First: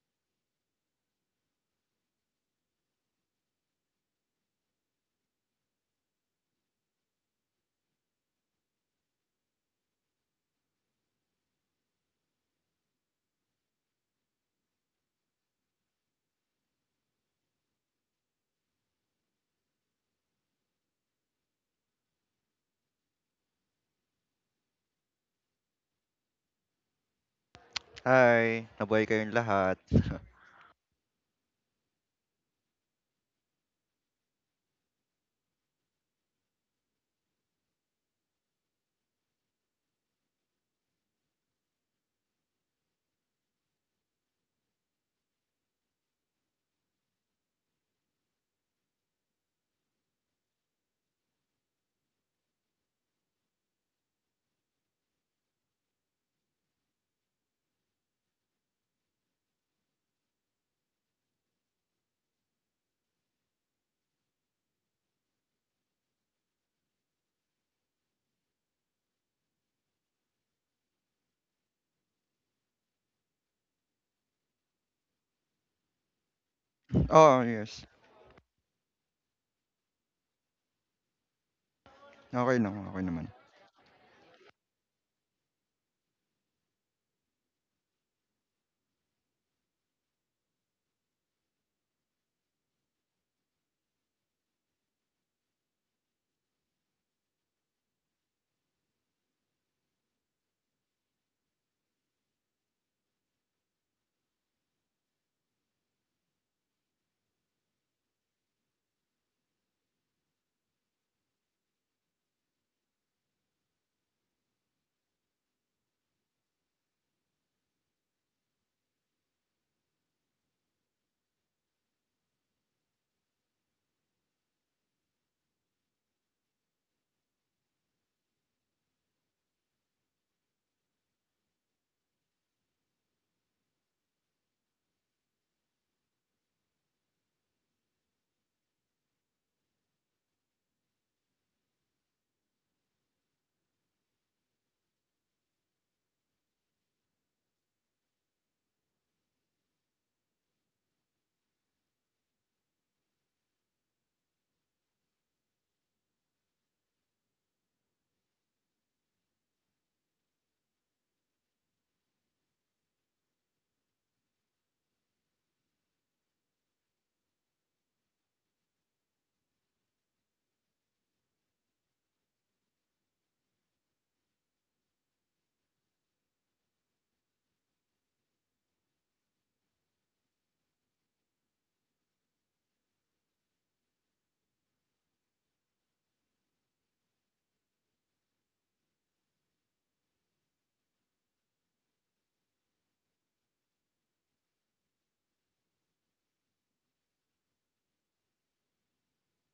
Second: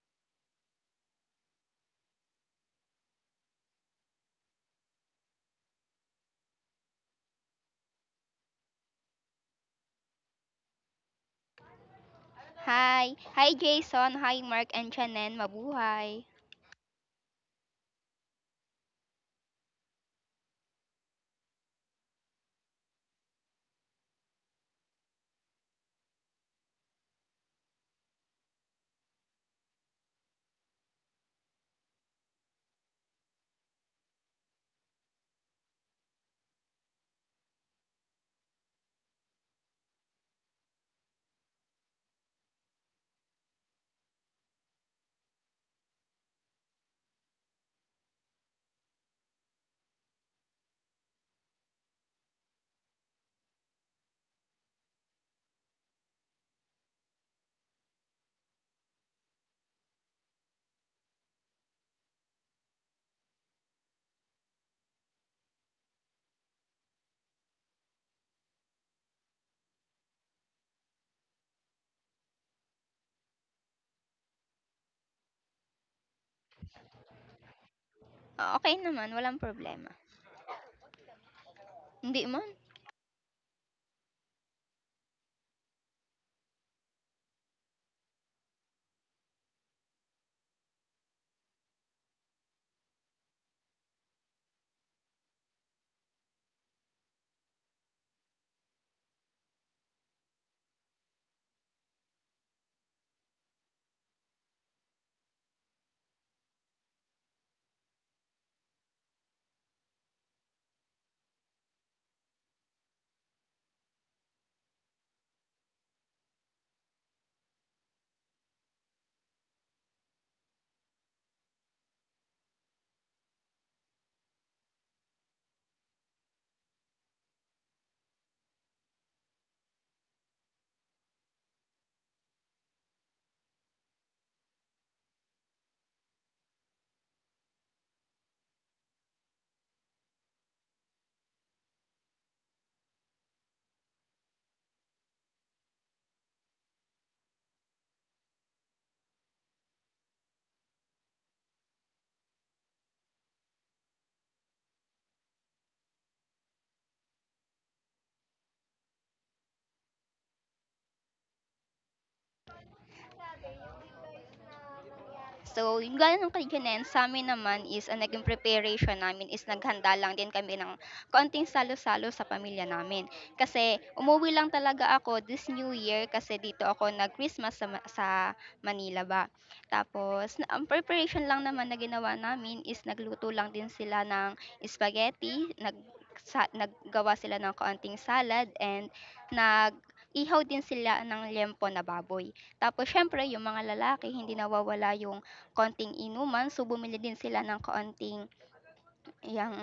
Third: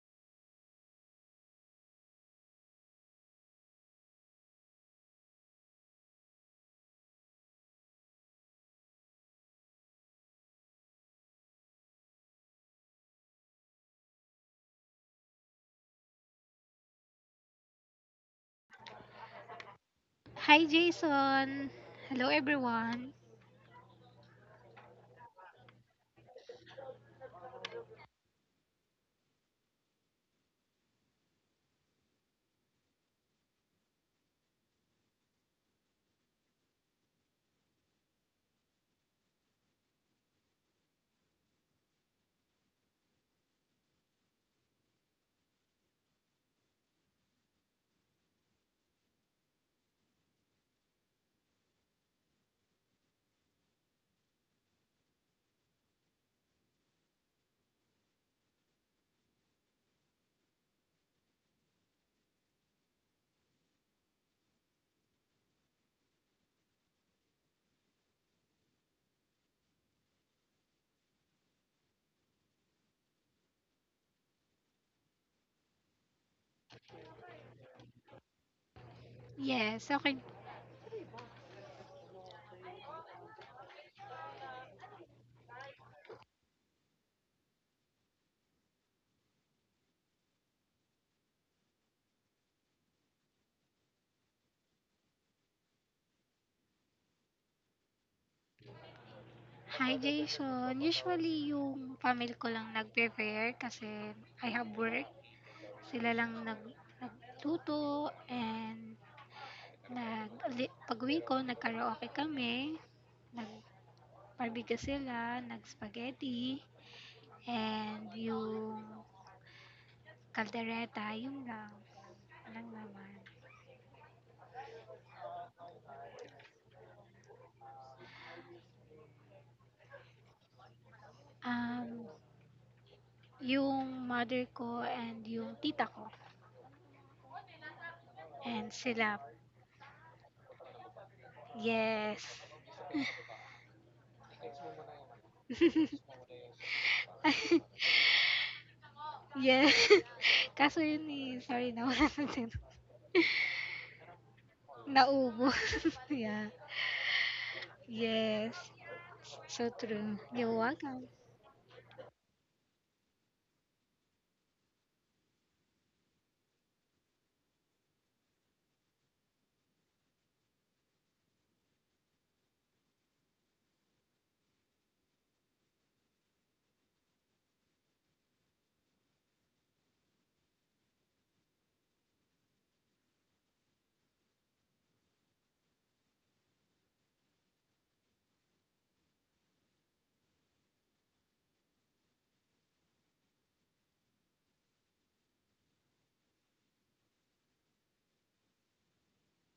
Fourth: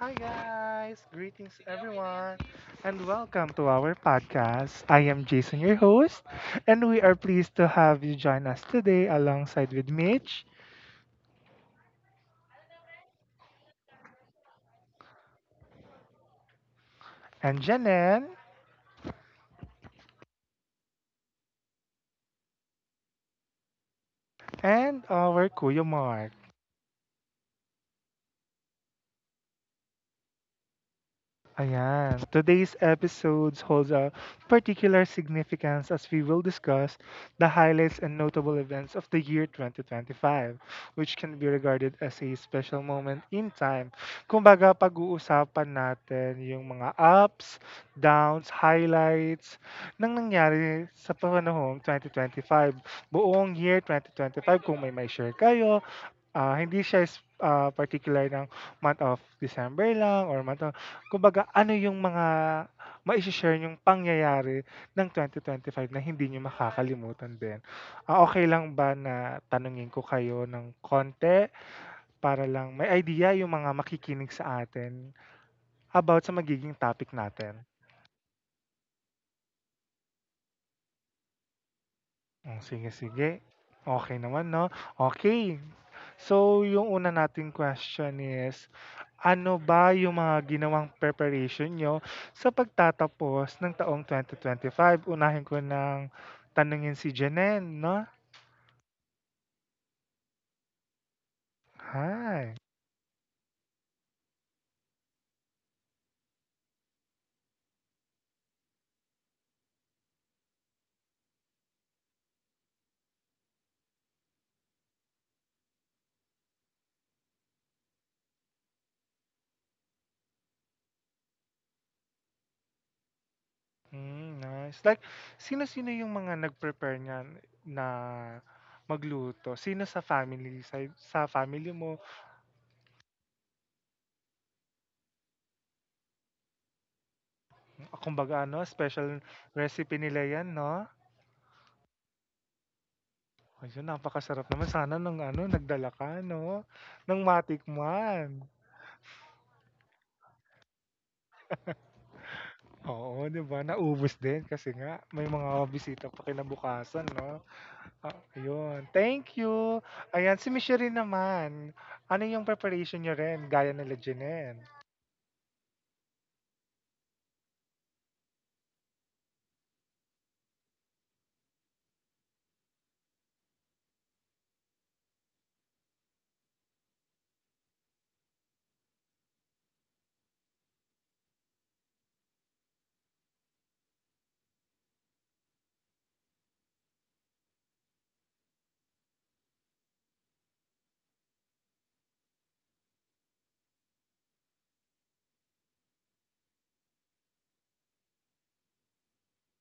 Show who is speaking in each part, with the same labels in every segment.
Speaker 1: Hi guys! Greetings everyone and welcome to our podcast. I am Jason, your host, and we are pleased to have you join us today alongside with Mitch
Speaker 2: Hi. Hi Jason, hi Mark and Chanen, mabuhay.
Speaker 1: and Janen
Speaker 3: Hi, Jason. Hello, everyone.
Speaker 1: and our Kuya Mark.
Speaker 4: Hi, nabuhay kayong lahat.
Speaker 1: Ayan. Today's episode holds a particular significance as we will discuss the highlights and notable events of the year 2025, which can be regarded as a special moment in time. Kumbaga, pag-uusapan natin yung mga ups, downs, highlights nang nangyari sa panahong 2025. Buong year 2025, kung may share kayo, hindi siya is particular ng month of December lang or month of kumbaga ano yung mga mai-she-share niyong pangyayari ng 2025 na hindi niyo makakalimutan din? Okey lang ba na tanungin ko kayo ng konti para lang may idea yung mga makikinig sa atin about sa magiging topic
Speaker 4: Oh,
Speaker 1: natin?
Speaker 4: yes.
Speaker 2: Okey naman, walang problema.
Speaker 3: Yes, okay.
Speaker 2: Hindi man?
Speaker 1: Hmm,
Speaker 4: Okey lang,
Speaker 1: sige,
Speaker 4: okey naman.
Speaker 1: sige. Okay naman 'no. Okay, so yung una nating question is, ano ba yung mga ginawang preparation niyo sa pagtatapos ng taong 2025? Unahin ko ng tanungin si Janine 'no.
Speaker 3: Hi, Jason. Usually, yung family ko
Speaker 1: Hi.
Speaker 3: lang nag-prepare kasi I have work. Sila lang nagluto and nag pag-uwi ko, nagkaraoke kami. Nag-barbecue sila, nag-spaghetti, and yung kaldereta, yun lang. Walang naman.
Speaker 1: Hmm, nice. Like sino-sino yung mga nag-prepare niyan na magluto? Sino sa family sa family mo?
Speaker 3: Um, yung mother ko and yung tita ko.
Speaker 1: Kumbaga ano,
Speaker 3: And
Speaker 1: special
Speaker 3: sila.
Speaker 1: recipe nila yan 'no?
Speaker 3: Yes.
Speaker 1: Ayun, napakasarap naman. Sana ng ano, nagdala ka 'no, ng matikman.
Speaker 3: Yes. Kaso yun eh, sorry na wala na din.
Speaker 1: Oo, 'di ba, naubos din kasi nga may
Speaker 3: Naubo.
Speaker 1: mga bisita pa
Speaker 3: Yeah.
Speaker 1: kinabukasan 'no.
Speaker 3: Yes.
Speaker 1: Ayun, thank
Speaker 3: So
Speaker 1: you.
Speaker 3: true.
Speaker 1: Ayan, si
Speaker 3: You're
Speaker 1: Miss
Speaker 3: welcome.
Speaker 1: naman, ano yung preparation niyo rin gaya nila Jenelle?
Speaker 2: So, yung gaya ng kay Janen, sa amin naman is, ang naging preparation namin is naghanda lang din kami ng konting salo-salo sa pamilya namin. Kasi, umuwi lang talaga ako this New Year kasi dito ako nag-Christmas sa, sa Manila ba. Tapos, ang preparation lang naman na ginawa namin is nagluto lang din sila ng spaghetti, naggawa sila ng konting salad, and nag ihaw din sila ng liempo na baboy. Tapos, syempre, yung mga lalaki, hindi nawawala yung konting inuman, so bumili din sila ng kaunting yang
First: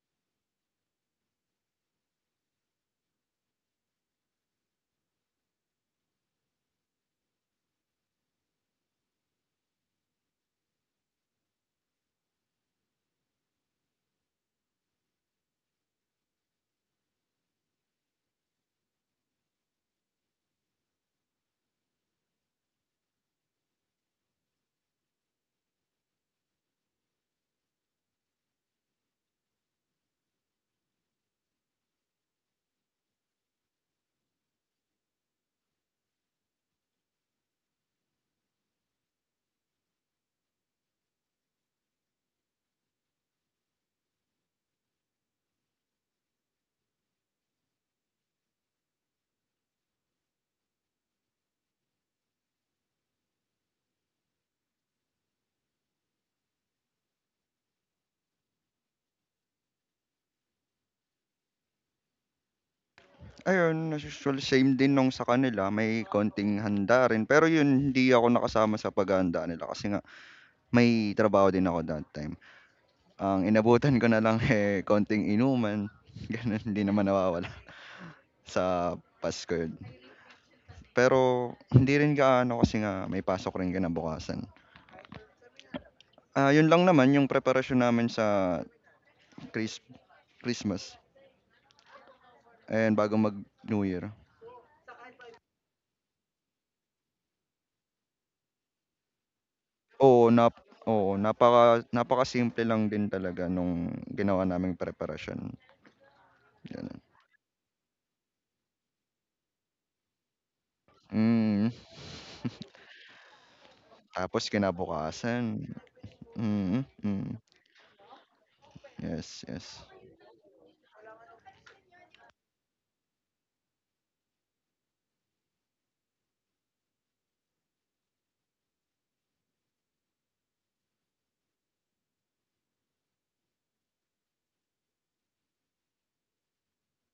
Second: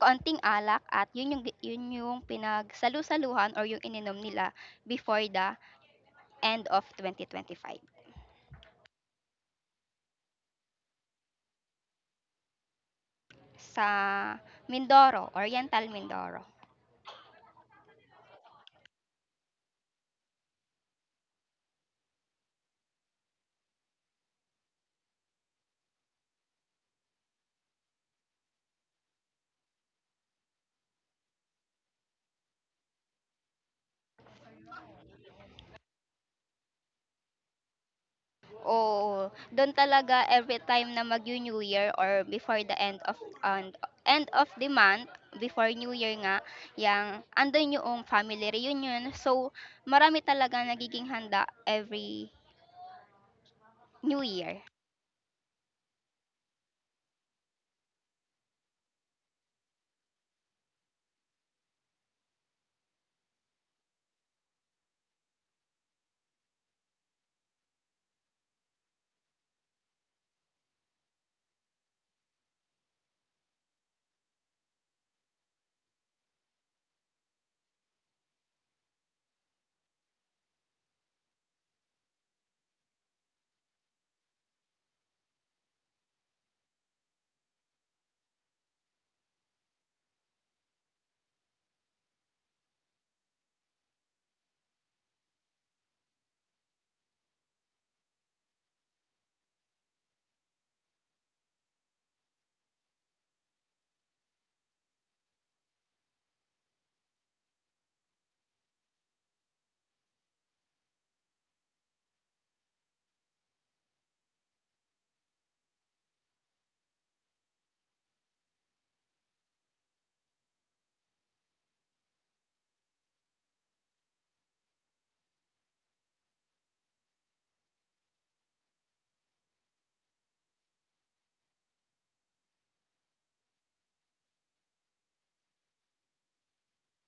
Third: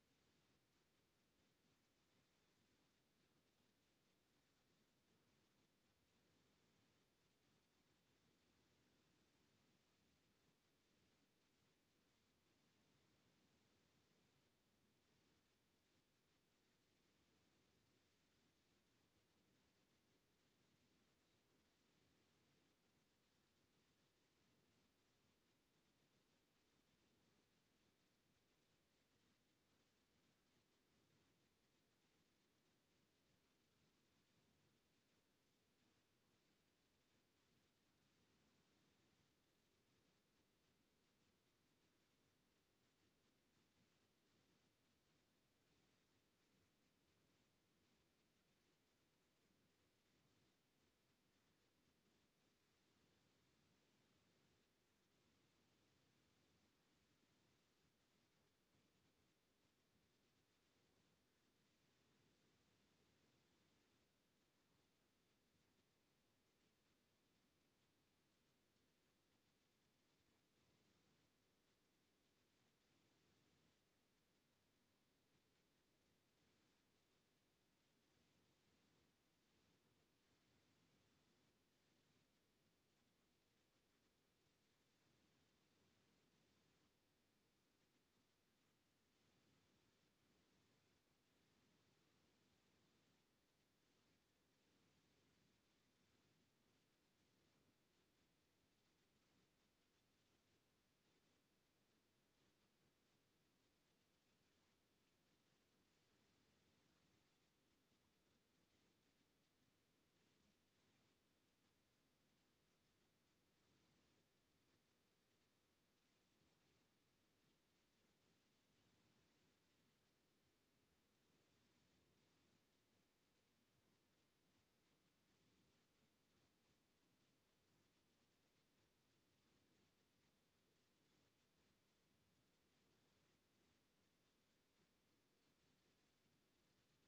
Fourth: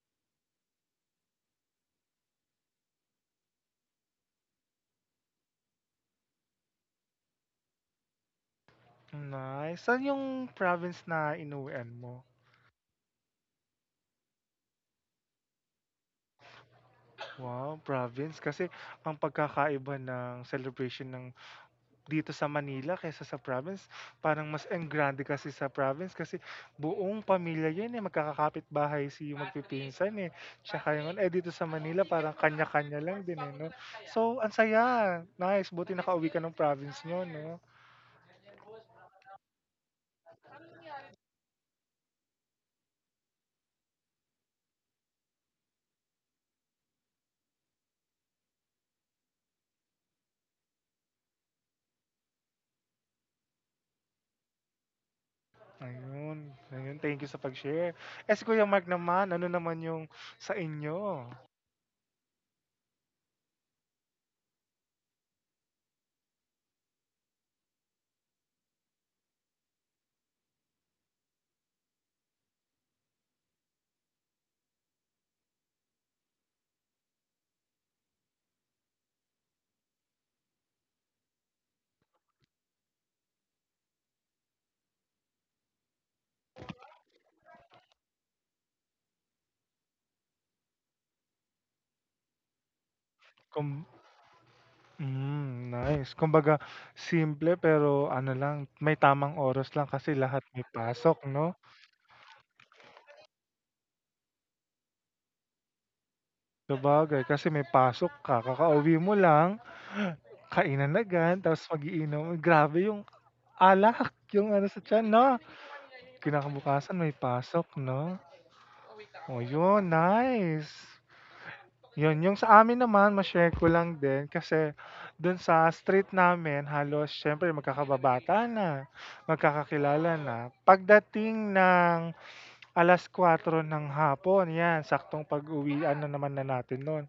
Speaker 2: kaunting alak at yun yung pinagsalu-saluhan or yung ininom nila before the end of 2025
Speaker 1: Nice. Saan yung province na inuwian mo?
Speaker 2: sa Mindoro, Oriental Mindoro.
Speaker 1: Wow, province. Kasi ang pagkakaiba ng celebration ng dito sa Manila kaysa sa province, parang mas enggrande kasi sa province kasi buong pamilya yun, eh, magkakakapitbahay si magpipinsan, eh. Tsaka yung ano, eh, dito sa Manila parang kanya-kanya lang din, eh, 'no? So, ang saya, nice, buti nakauwi ka ng province niyo, 'no?
Speaker 2: Oo, doon talaga every time na mag New Year or before the end of the month, before New Year nga, yang andun yung family reunion. So, marami talaga nagiging handa every New Year.
Speaker 1: Ayun, ayun, thank you sa pag-share. Eh, si Kuya Mark naman, ano naman yung sa inyo?
Speaker 4: Ayun, as usual same din nung sa kanila, may konting handa rin, pero yun hindi ako nakasama sa paghahanda nila kasi nga may trabaho din ako that time. Ang inabutan ko na lang, eh, konting inuman, ganun, hindi naman nawawala sa Pasko yun. Pero hindi rin gaano kasi nga may pasok rin kinabukasan. Ah, yun lang naman yung preparasyon namin sa Chris Christmas and bago mag-New
Speaker 1: Kum
Speaker 4: Year.
Speaker 1: hmm, nice. Kumbaga simple pero ano lang, may tamang oras lang kasi
Speaker 4: Oo,
Speaker 1: lahat
Speaker 4: nap
Speaker 1: may
Speaker 4: oo,
Speaker 1: pasok,
Speaker 4: napaka
Speaker 1: 'no?
Speaker 4: napakasimple lang din talaga nung ginawa naming preparasyon, gano'n.
Speaker 1: Sabagay kasi may pasok ka, kakauwi mo lang, kainan agad
Speaker 4: Mm.
Speaker 1: tapos mag-iinom. Grabe yung alak,
Speaker 4: Tapos
Speaker 1: yung ano sa tiyan 'no?
Speaker 4: kinabukasan, mm,
Speaker 1: Kinakabukasan may
Speaker 4: mm.
Speaker 1: pasok 'no?
Speaker 4: Yes,
Speaker 1: Oh,
Speaker 4: yes.
Speaker 1: yun nice. Yun, yung sa amin naman ma-share ko lang din kasi dun sa street namin halos siyempre magkakababataan na, magkakakilala na. Pagdating ng 4:00 ng hapon yan saktong pag-uwian na naman na natin nun,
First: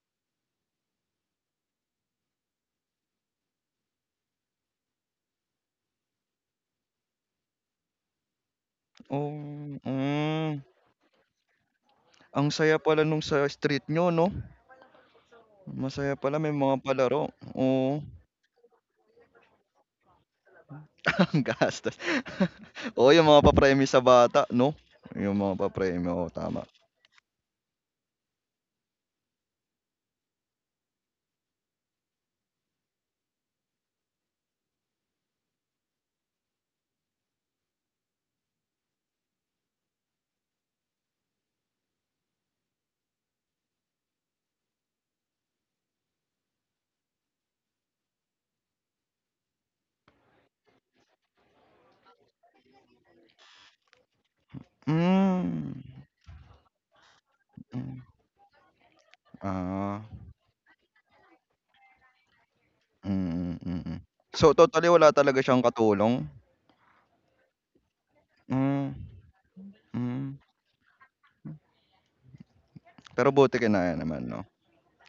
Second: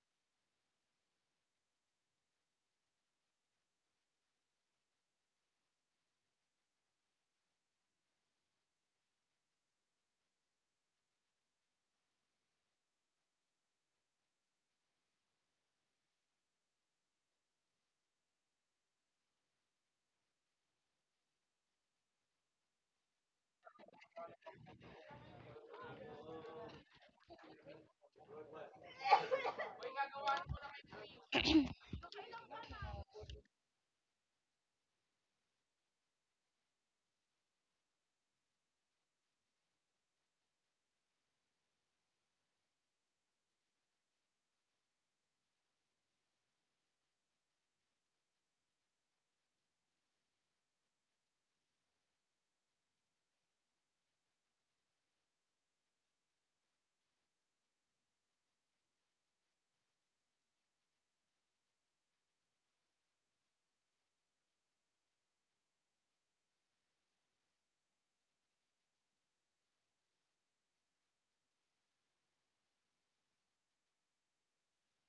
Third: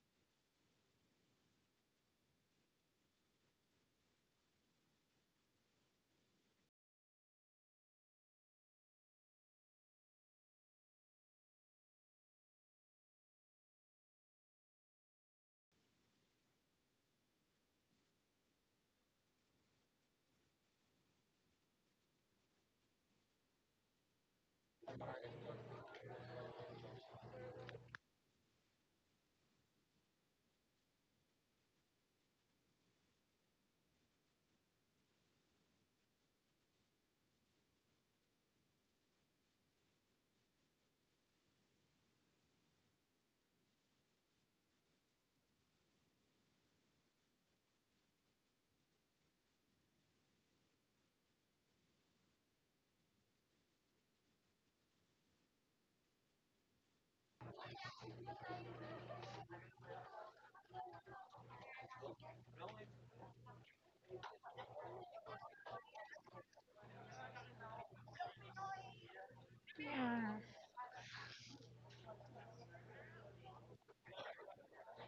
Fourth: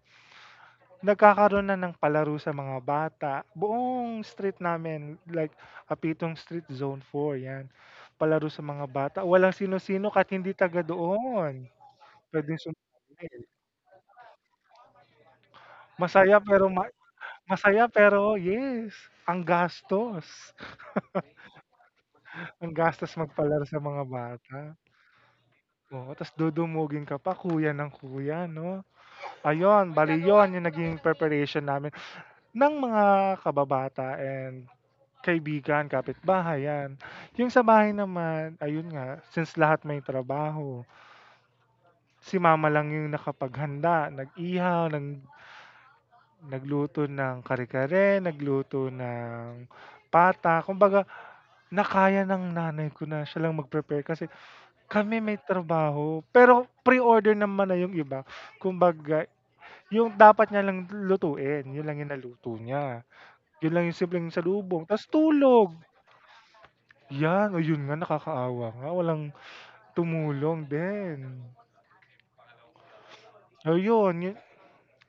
Speaker 1: nagkakaroon na ng palaro sa mga bata, buong street namin like Apitong Street Zone four 'yan, palaro sa mga bata
Speaker 4: Oh,
Speaker 1: walang sino-sino kahit hindi
Speaker 4: hmm.
Speaker 1: taga doon,
Speaker 4: Ang
Speaker 1: puwedeng
Speaker 4: saya pala nung sa
Speaker 1: sumali.
Speaker 4: street niyo 'no? Masaya
Speaker 1: Masaya
Speaker 4: pala may
Speaker 1: pero
Speaker 4: mga
Speaker 1: ma
Speaker 4: palaro,
Speaker 1: masaya
Speaker 4: oo.
Speaker 1: pero yes, ang gastos,
Speaker 4: Ang gastos.
Speaker 1: ang
Speaker 4: Oo,
Speaker 1: gastos
Speaker 4: yung mga
Speaker 1: magpalaro sa
Speaker 4: papremyo sa
Speaker 1: mga
Speaker 4: bata
Speaker 1: bata.
Speaker 4: 'no? Yung mga
Speaker 1: Oo,
Speaker 4: papremyo, oo,
Speaker 1: ta's
Speaker 4: tama.
Speaker 1: dudumugin ka pa kuya ng kuya 'no. Ayun, bale 'yun yung naging preparation namin ng mga kababata and kaibigan, kapitbahay, 'yan. Yung sa bahay naman, ayun nga, since lahat may trabaho, si mama lang yung nakapaghanda, nag-ihaw, nagluto ng kare-kare, nagluto ng pata. Kumbaga, nakaya ng nanay ko na siya lang mag-prepare kasi kami may
Speaker 4: Hmm,
Speaker 1: trabaho. Pero pre-order naman na yung
Speaker 4: hmm,
Speaker 1: iba. Kumbaga,
Speaker 4: ah.
Speaker 1: yung dapat niya lang lutuin, yun lang yung naluto niya.
Speaker 4: Mm,
Speaker 1: Yun lang yung
Speaker 4: mm.
Speaker 1: simpleng
Speaker 4: So,
Speaker 1: salubong,
Speaker 4: totally
Speaker 1: ta's
Speaker 4: wala talaga siyang
Speaker 1: tulog.
Speaker 4: katulong?
Speaker 1: 'Yan, o yun nga, nakakaawa nga
Speaker 4: Hmm,
Speaker 1: walang
Speaker 4: hmm.
Speaker 3: Yeah.
Speaker 1: tumulong din.
Speaker 4: Pero buti kinaya naman
Speaker 1: Ayun, yun
Speaker 4: 'no?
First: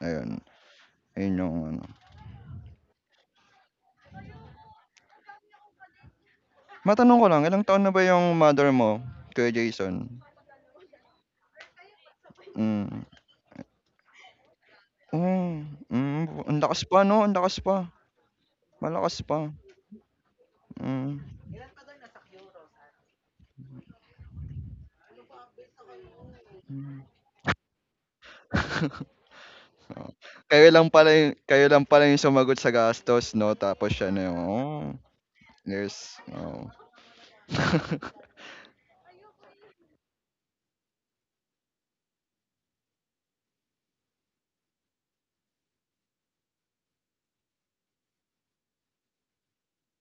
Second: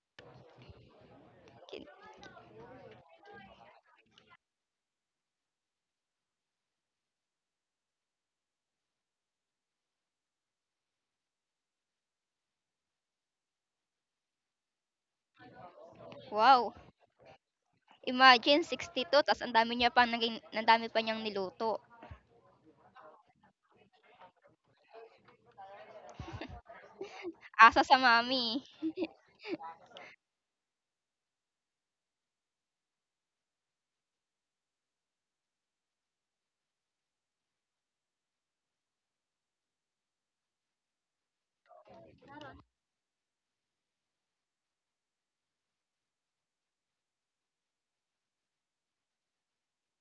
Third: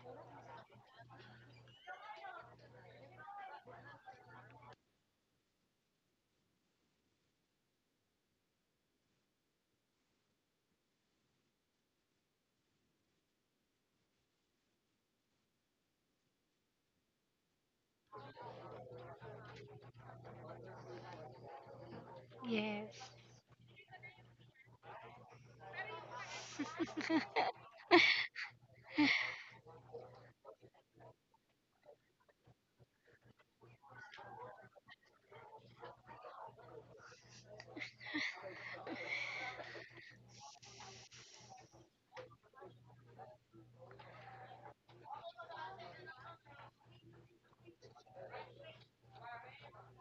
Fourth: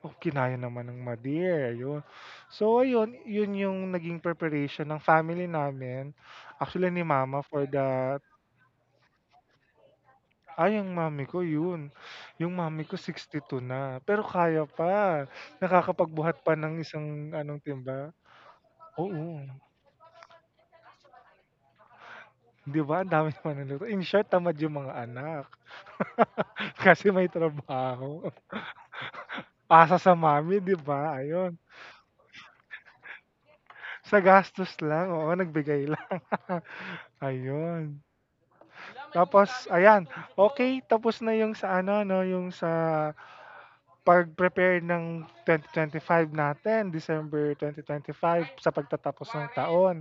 Speaker 1: oh,
Speaker 4: Ayun,
Speaker 1: kinaya naman ng
Speaker 4: ayun yung
Speaker 1: ma-dear,
Speaker 4: ano.
Speaker 1: ayun. So ayun, yun yung naging preparation ng family namin, actually ni
Speaker 4: Matanong ko lang,
Speaker 1: mama
Speaker 4: ilang
Speaker 1: for
Speaker 4: taon na ba
Speaker 1: the
Speaker 4: yung mother mo, Kuya Jason?
Speaker 1: ay, yung mommy ko yun, yung mami ko
Speaker 4: Hmm,
Speaker 1: 62 na, pero kaya pa,
Speaker 4: oh, hmm,
Speaker 1: nakakapagbuhat pa
Speaker 4: ang
Speaker 1: ng
Speaker 2: Wow!
Speaker 4: lakas pa 'no,
Speaker 1: isang
Speaker 4: ang lakas
Speaker 1: anong
Speaker 4: pa,
Speaker 1: timba.
Speaker 2: Imagine
Speaker 4: malakas
Speaker 2: 62
Speaker 1: Oo,
Speaker 2: ta's
Speaker 4: pa,
Speaker 2: ang dami pa
Speaker 4: hmm.
Speaker 2: niyang niluto.
Speaker 1: 'di ba
Speaker 3: Yes.
Speaker 1: ang dami naman niluto. In short, tamad yung mga anak kasi may
Speaker 2: Asa sa
Speaker 1: trabaho.
Speaker 2: mami.
Speaker 1: Asa sa mami
Speaker 4: Kayo
Speaker 1: 'di
Speaker 4: lang pala
Speaker 1: ba?
Speaker 4: yung
Speaker 1: Ayun,
Speaker 4: kayo lang pala yung sumagot sa gastos 'no, tapos siya
Speaker 1: sa
Speaker 4: na yung,
Speaker 1: gastos
Speaker 4: oh,
Speaker 1: lang, oo, nagbigay lang.
Speaker 4: yes, oo.
Speaker 1: Ayun. Tapos ayan, okay, tapos na yung sa ano no, yung sa pag-prepare ng 2025 natin, December 2025 sa pagtatapos ng taon.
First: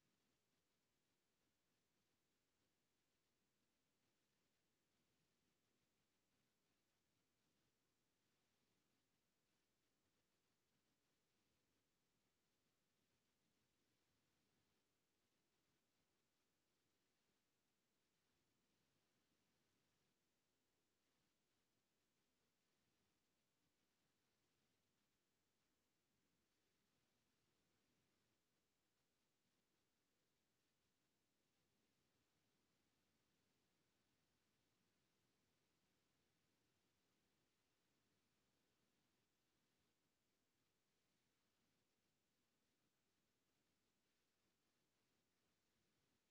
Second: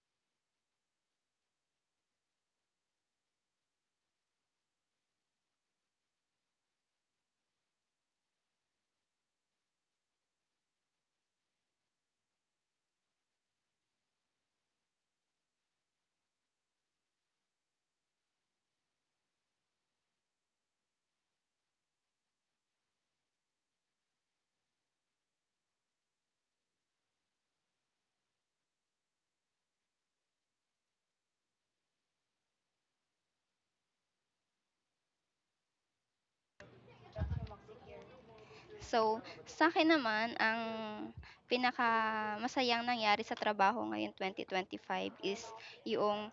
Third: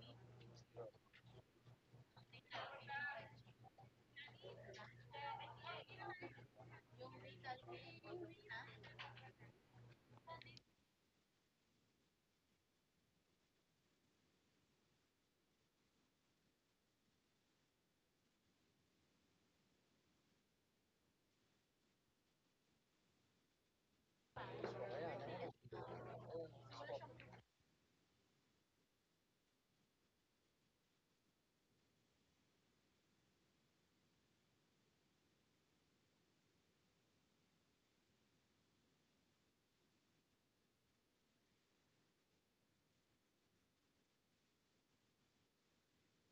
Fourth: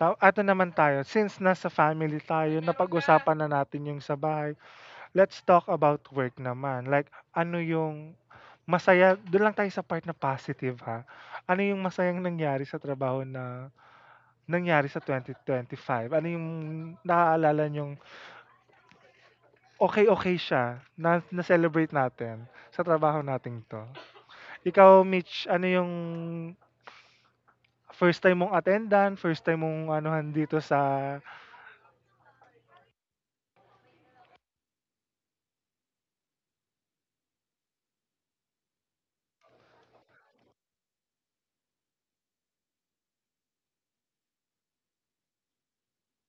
Speaker 1: Ato naman tayo, since nasa family tayo, napag-usapan na natin yung sa bahay. Let's talk about work naman. Like ano yung masaya, doon lang tayo sa part na positive ha. Ano yung masayang nangyari sa trabaho na nangyari sa 2025? Ano yung naaalala nyong okay, okay siya na na-celebrate natin sa trabaho nating 'to. Ikaw Mitch, ano yung first time mong attendant, first time mong anuhan dito sa
Speaker 2: So, sa akin naman ang pinaka pinakamasayang nangyari sa trabaho ngayon 2025 is yung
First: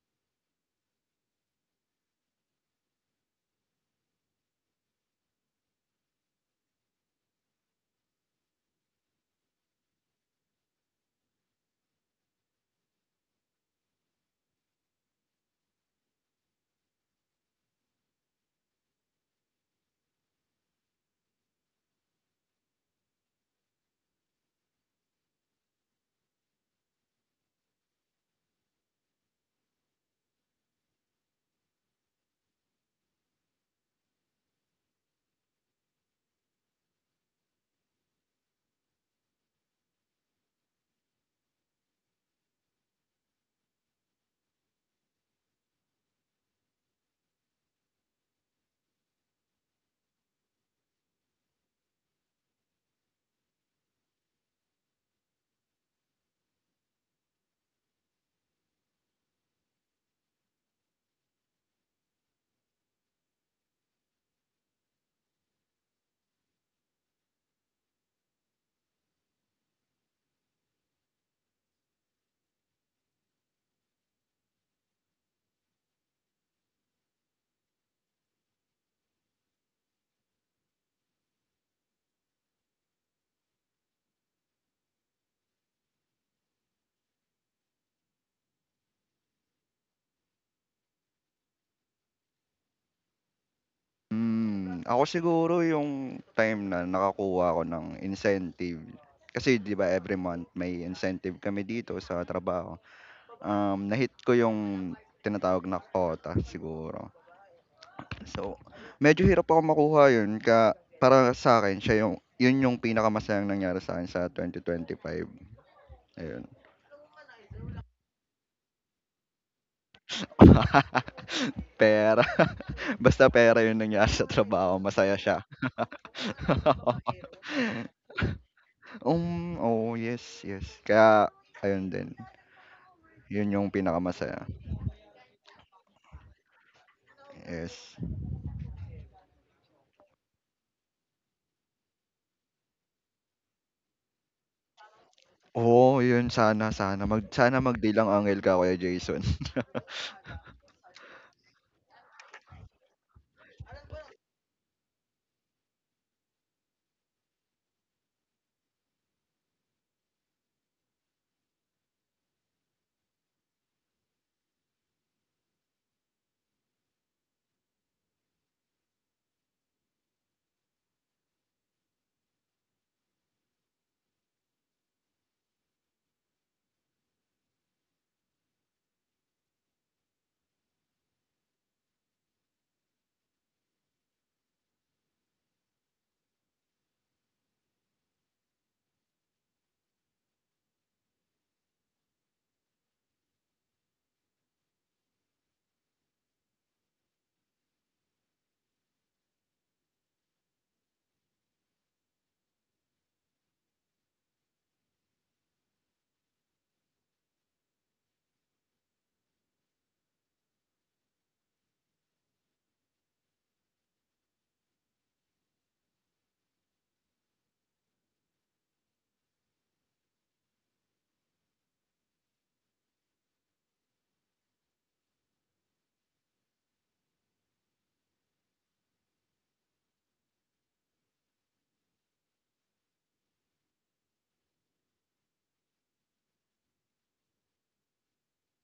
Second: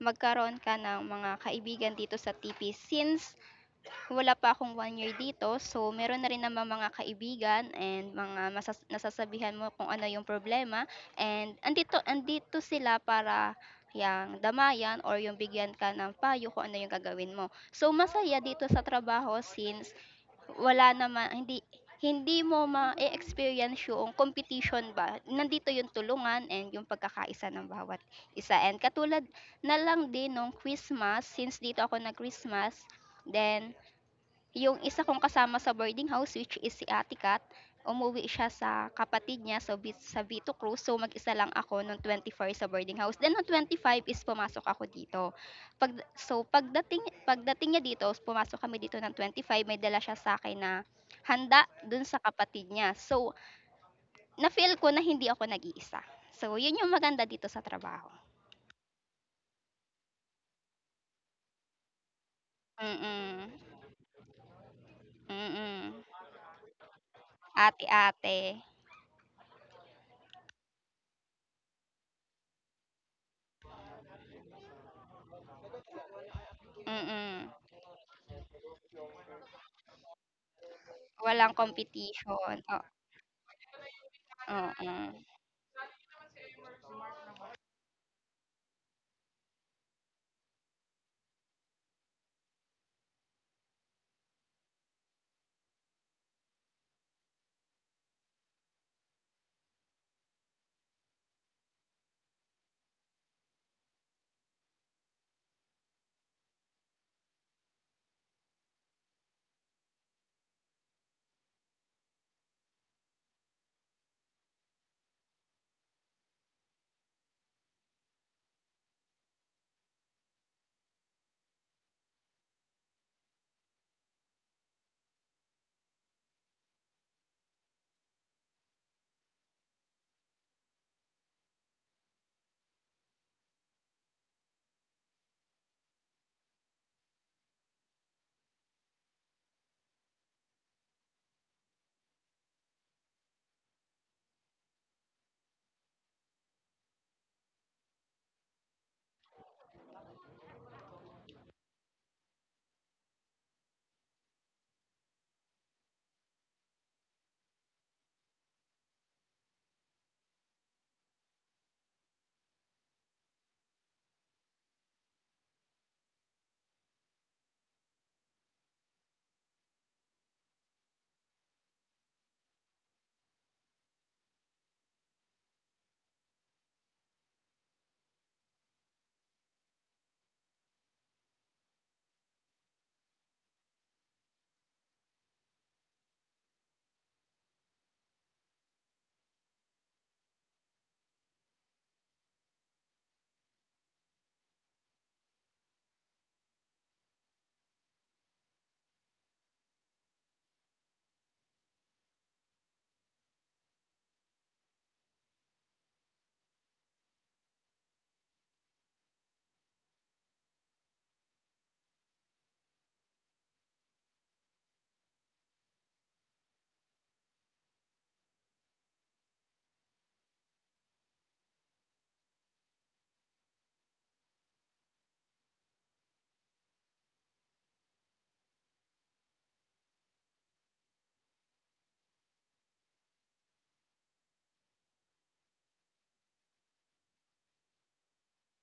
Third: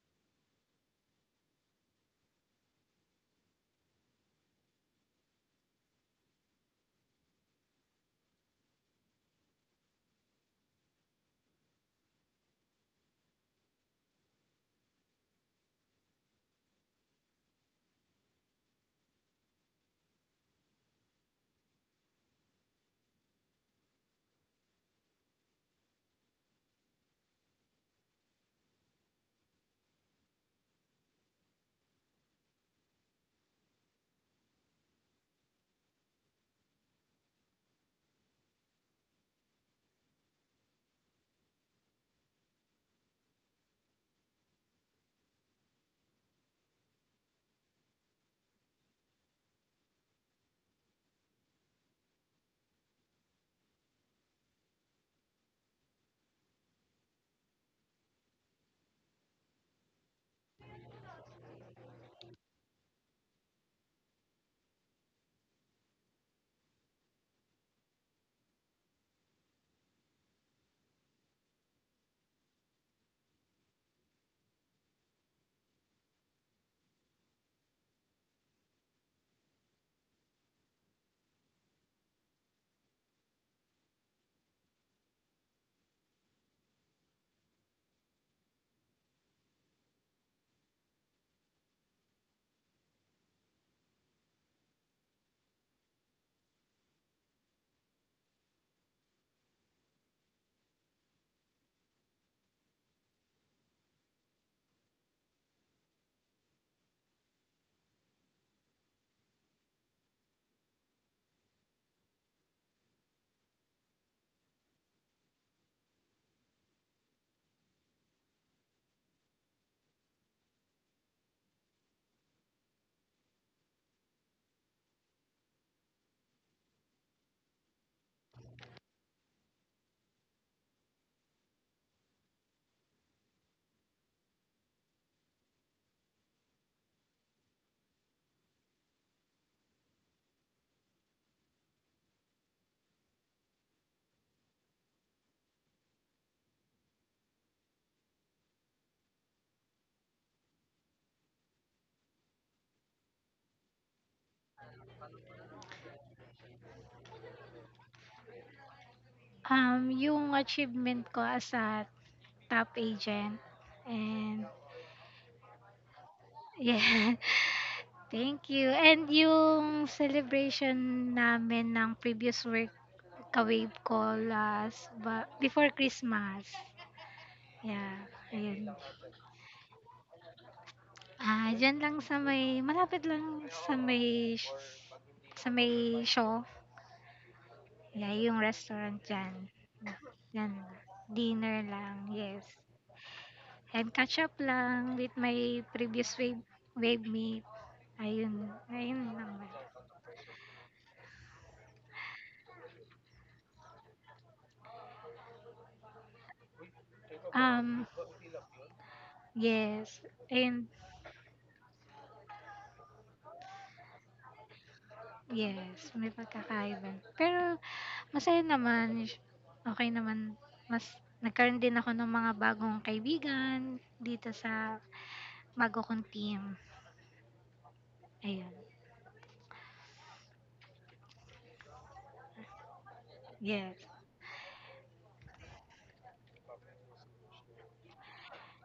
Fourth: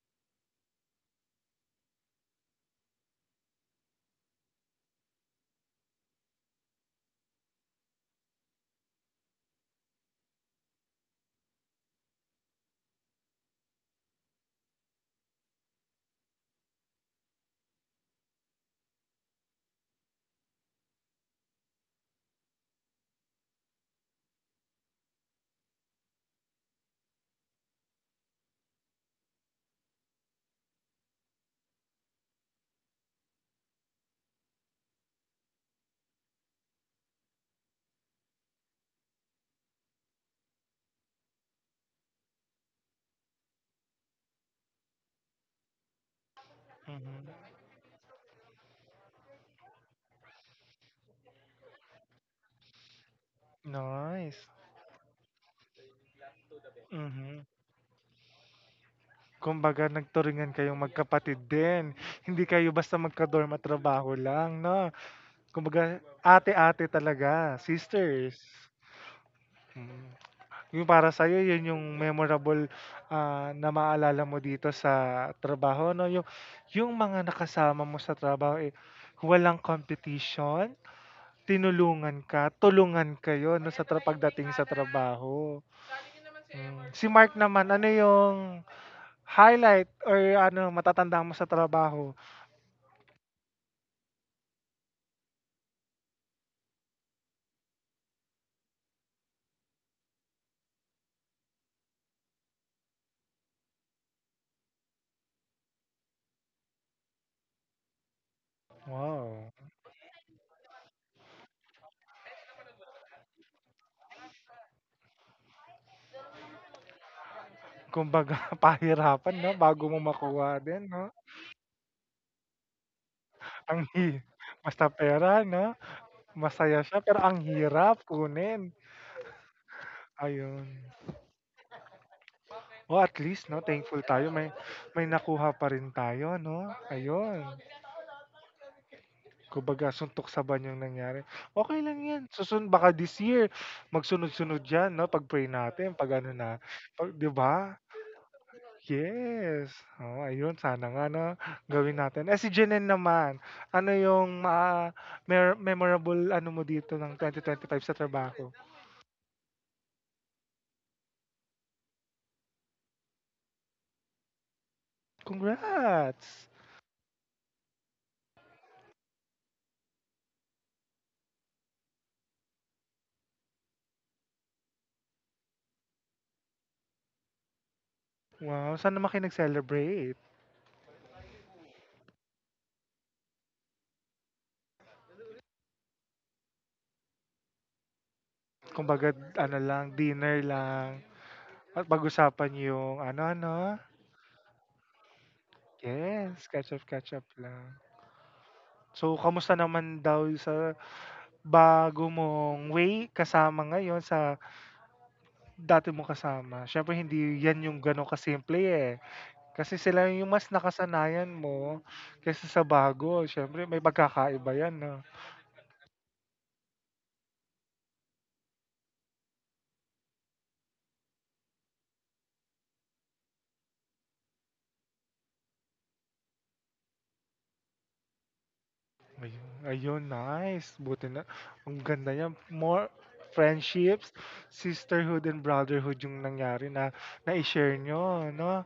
Speaker 2: magkaroon ka ng mga kaibigan dito sa TP, since wala pa akong one year dito, so meron na rin naman mga kaibigan and mga nasasabihan mo kung ano yung problema and andito andito sila para yang damayan or yung bigyan ka ng payo kung ano yung gagawin mo. So masaya dito sa trabaho since wala naman, hindi hindi mo ma experience yung competition ba. Nandito yung tulungan and yung pagkakaisa ng bawat isa. And katulad na lang din nung Christmas, since dito ako na Christmas, then yung isa kong kasama sa boarding house, which is si Ate Kat, umuwi siya sa kapatid niya, so sa Vito Cruz. So mag-isa lang ako nung 24 sa boarding house. Then nung 25 is pumasok ako dito. Pag so pagdating
Speaker 1: mhm,
Speaker 2: pagdating niya dito, pumasok kami dito ng 25, may dala siya sa akin na handa dun sa kapatid niya. So
Speaker 1: nice.
Speaker 2: na-feel ko na hindi ako nag-iisa. So yun yung maganda
Speaker 1: Mhm.
Speaker 2: dito sa trabaho.
Speaker 1: Kumbaga nagturingan kayong magkapatid din, hindi kayo basta magka-dorm
Speaker 2: Mm.
Speaker 1: at trabaho lang 'no?
Speaker 2: Mm.
Speaker 1: Kumbaga ate-ate talaga, sisters.
Speaker 2: Ate-ate.
Speaker 1: Mm. Yung para sa iyo yun yung memorable, na maalala mo dito sa trabaho 'no, yung mga
Speaker 2: Mm.
Speaker 1: nakasama mo sa trabaho, eh, walang competition,
Speaker 2: Walang
Speaker 1: tinulungan
Speaker 2: competition.
Speaker 1: ka, tulungan kayo 'no sa pagdating sa
Speaker 2: 嗯嗯，
Speaker 1: trabaho. Hmm, si Mark naman ano yung highlight or ano matatanda mo sa trabaho?
Speaker 4: Hmm, ako siguro yung time na nakakuha ako ng incentive. Kasi 'di ba every month may incentive kami dito sa trabaho. Nahit ko yung tinatawag na quota siguro. So, medyo hirap
Speaker 1: Wow,
Speaker 4: ako makuha yun ka para sa akin siya yung yun yung pinakamasayang nangyari sa'kin sa 2025, ayun.
Speaker 1: kumbaga pahirapan 'no bago mo makuha din 'no?
Speaker 4: Pera, basta pera yung
Speaker 1: Ang hi
Speaker 4: nangyari sa trabaho
Speaker 1: basta
Speaker 4: masaya siya.
Speaker 1: pera 'no? Masaya siya pero ang hirap kunin.
Speaker 4: Oh, yes, yes.
Speaker 1: Ayun.
Speaker 4: Kaya ayun din,
Speaker 1: O at
Speaker 4: yun
Speaker 1: least 'no,
Speaker 4: yung
Speaker 1: thankful tayo
Speaker 4: pinakamasaya.
Speaker 1: may may nakuha pa rin tayo 'no, ayun.
Speaker 4: Yes.
Speaker 1: Kumbaga suntok sa banyo yung nangyari. Okay lang 'yan, susun baka this year magsunod-sunod 'yan 'no, pag-pray natin
Speaker 4: Oo,
Speaker 1: 'pag
Speaker 4: yun
Speaker 1: ano na,
Speaker 4: sana sana
Speaker 1: 'pag
Speaker 4: mag
Speaker 1: 'di
Speaker 4: sana
Speaker 1: ba?
Speaker 4: magdilang angel ka, Kuya Jason.
Speaker 1: Yes, oo ayun sana nga 'no, gawin natin. Eh, si Jenen naman, ano yung ma mer memorable ano mo dito ng 2025 sa trabaho?
Speaker 3: Yung achievement ko as a top agent. And
Speaker 1: Congrats!
Speaker 3: yeah. Thank you. And yung celebration namin ng previous work ka-wave ko before Christmas. Yeah. Ayun.
Speaker 1: Wow, saan naman celebrate
Speaker 3: Ah, diyan lang sa may malapit lang sa may show. Yeah, yung restaurant
Speaker 1: kumbaga
Speaker 3: diyan.
Speaker 1: ano lang, dinner
Speaker 3: Yan,
Speaker 1: lang
Speaker 3: dinner
Speaker 1: at
Speaker 3: lang, yes.
Speaker 1: pag-usapan yung ano-ano,
Speaker 3: And catch up lang with my previous wave
Speaker 1: yes,
Speaker 3: wave
Speaker 1: catch up
Speaker 3: mate.
Speaker 1: lang.
Speaker 3: Ayun,
Speaker 1: So,
Speaker 3: ayun naman.
Speaker 1: kamusta naman daw sa bago mong way kasama ngayon sa dati mong kasama? Siyempre hindi yan yung
Speaker 3: Um,
Speaker 1: gano'n kasimple eh. Kasi
Speaker 3: yes.
Speaker 1: sila yung mas
Speaker 3: And
Speaker 1: nakasanayan mo kaysa sa bago. Siyempre may pagkakaiba yan 'no?
Speaker 3: yes, may pagkakaiba. Pero masaya naman. Okay naman. Mas nagkaroon din ako ng mga bagong kaibigan dito sa Magko-contempt. Ayun.
Speaker 1: Ayun, ayun, nice. Buti na. Ang ganda niya. More
Speaker 3: Yes,
Speaker 1: friendships, sisterhood and brotherhood yung nangyari na na-share nyo, no?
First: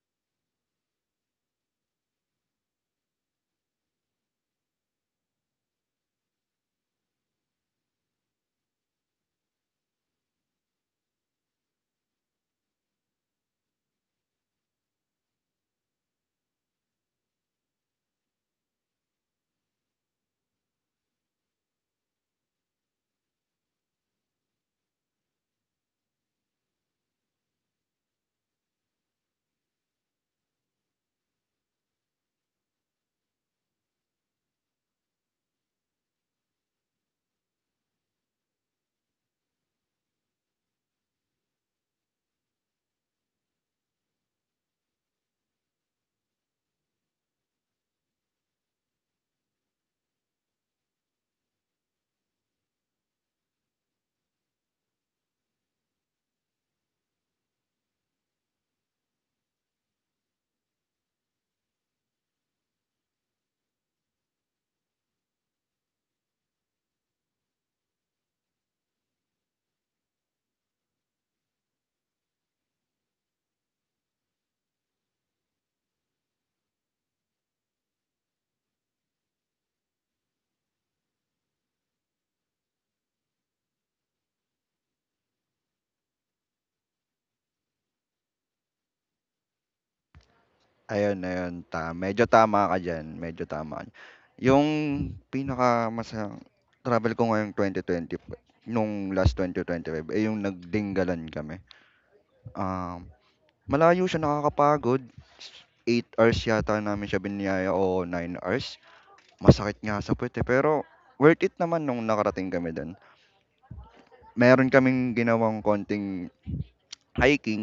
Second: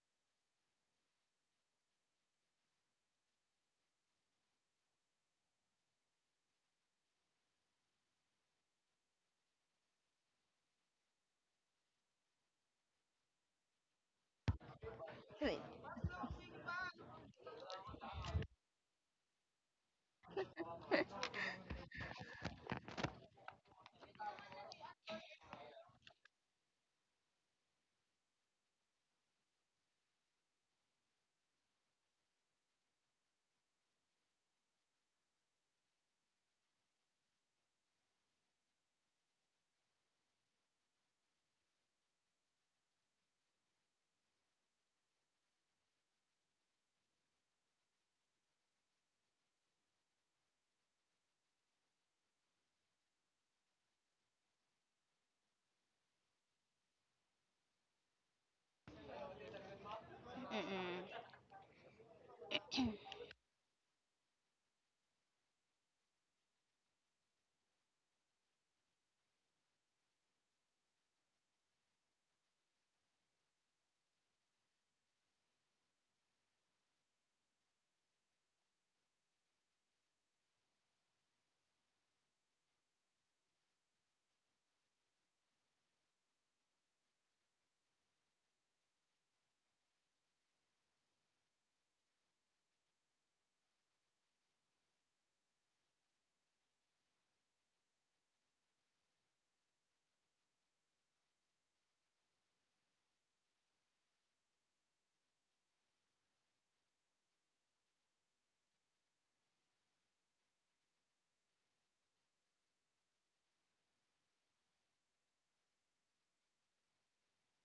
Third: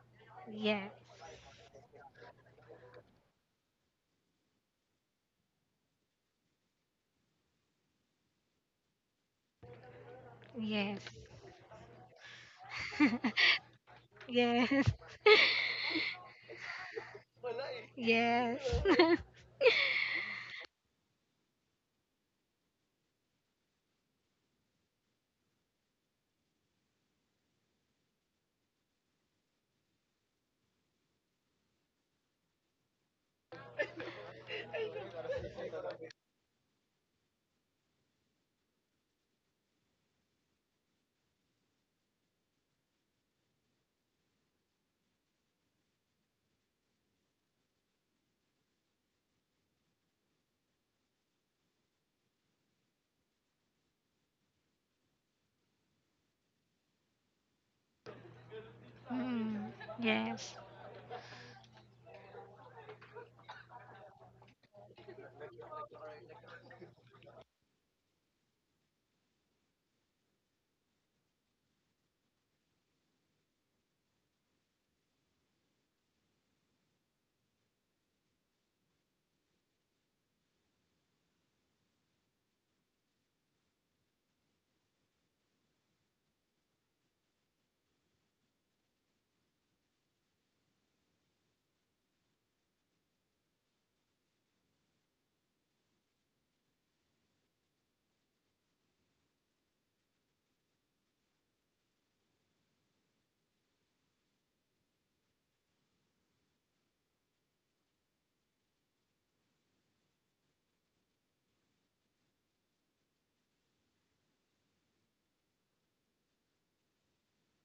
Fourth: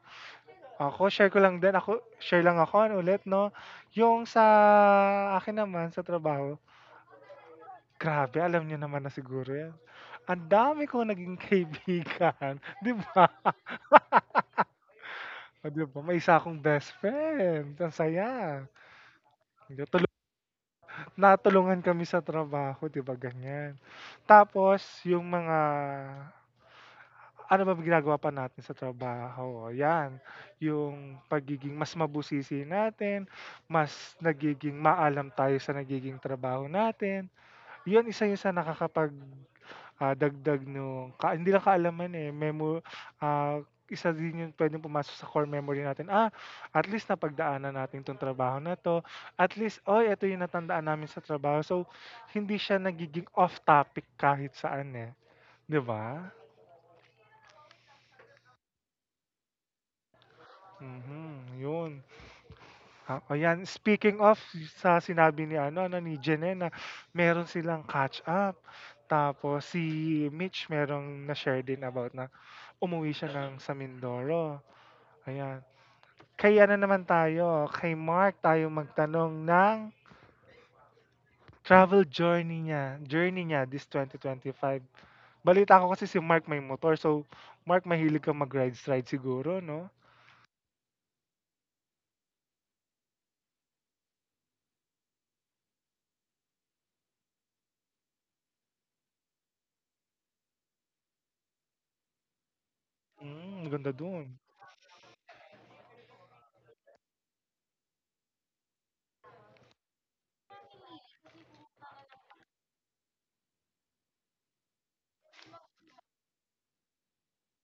Speaker 3: yes,
Speaker 1: Ako, share ko lang din. Ako, share lang ako ano, ulit, no? Yung sa akin naman, sa trabaho, grabe, alam niyo naman na siguro yan. Ang dami
Speaker 3: yes,
Speaker 1: ko naging kaibigan. Di ba?
Speaker 3: yes,
Speaker 2: 对，
Speaker 1: O, di ba? May isa akong best friend. Ang saya.
Speaker 3: yes.
Speaker 1: Tuloy na kami sa trabaho, 'di ba, ganyan. Tapos yung mga ano ba ginagawa pa natin sa trabaho, yan, yung pagiging mas mabusisi natin, mas nagiging maalam tayo sa nagiging trabaho natin, yun isa yun sa nakakapag dagdag nung ka hindi lang kaalaman, eh, memo isa din yun puwedeng pumasok sa core memory natin, at least napagdaanan natin 'tong trabaho na 'to, at least, "Uy, ito yung natandaan namin sa trabaho." So, hindi siya nagiging off topic kahit saan, eh, 'di ba?
Speaker 3: Mm, yes.
Speaker 2: 嗯嗯
Speaker 1: Mhm, yun. Ayan, speaking of sa sinabi ni ano 'no, ni Jene na meron silang catch up, tapos si Mitch merong na-share din about na umuwi siya ng sa Mindoro. Ayan. Kay ano naman tayo, kay Mark tayo magtanong ng travel journey niya this 2025. Balita ko kasi si Mark may motor, so Mark mahilig kang mag-ride-ride siguro, no?
Speaker 4: Ayun, ayun ta medyo tama ka diyan, medyo tama. Yung pinakamasayang travel ko ngayong 2020 nung last 2025 eh, yung nagdinggalan kami. Um,
Speaker 1: Mm, ang ganda
Speaker 4: Malayo
Speaker 1: dun.
Speaker 4: siya, nakakapagod. 8 hours yata namin siya biniyaya o 9 hours. Masakit nga sa puwet, eh, pero worth it naman nung nakarating kami dun. Meron kaming ginawang konting hiking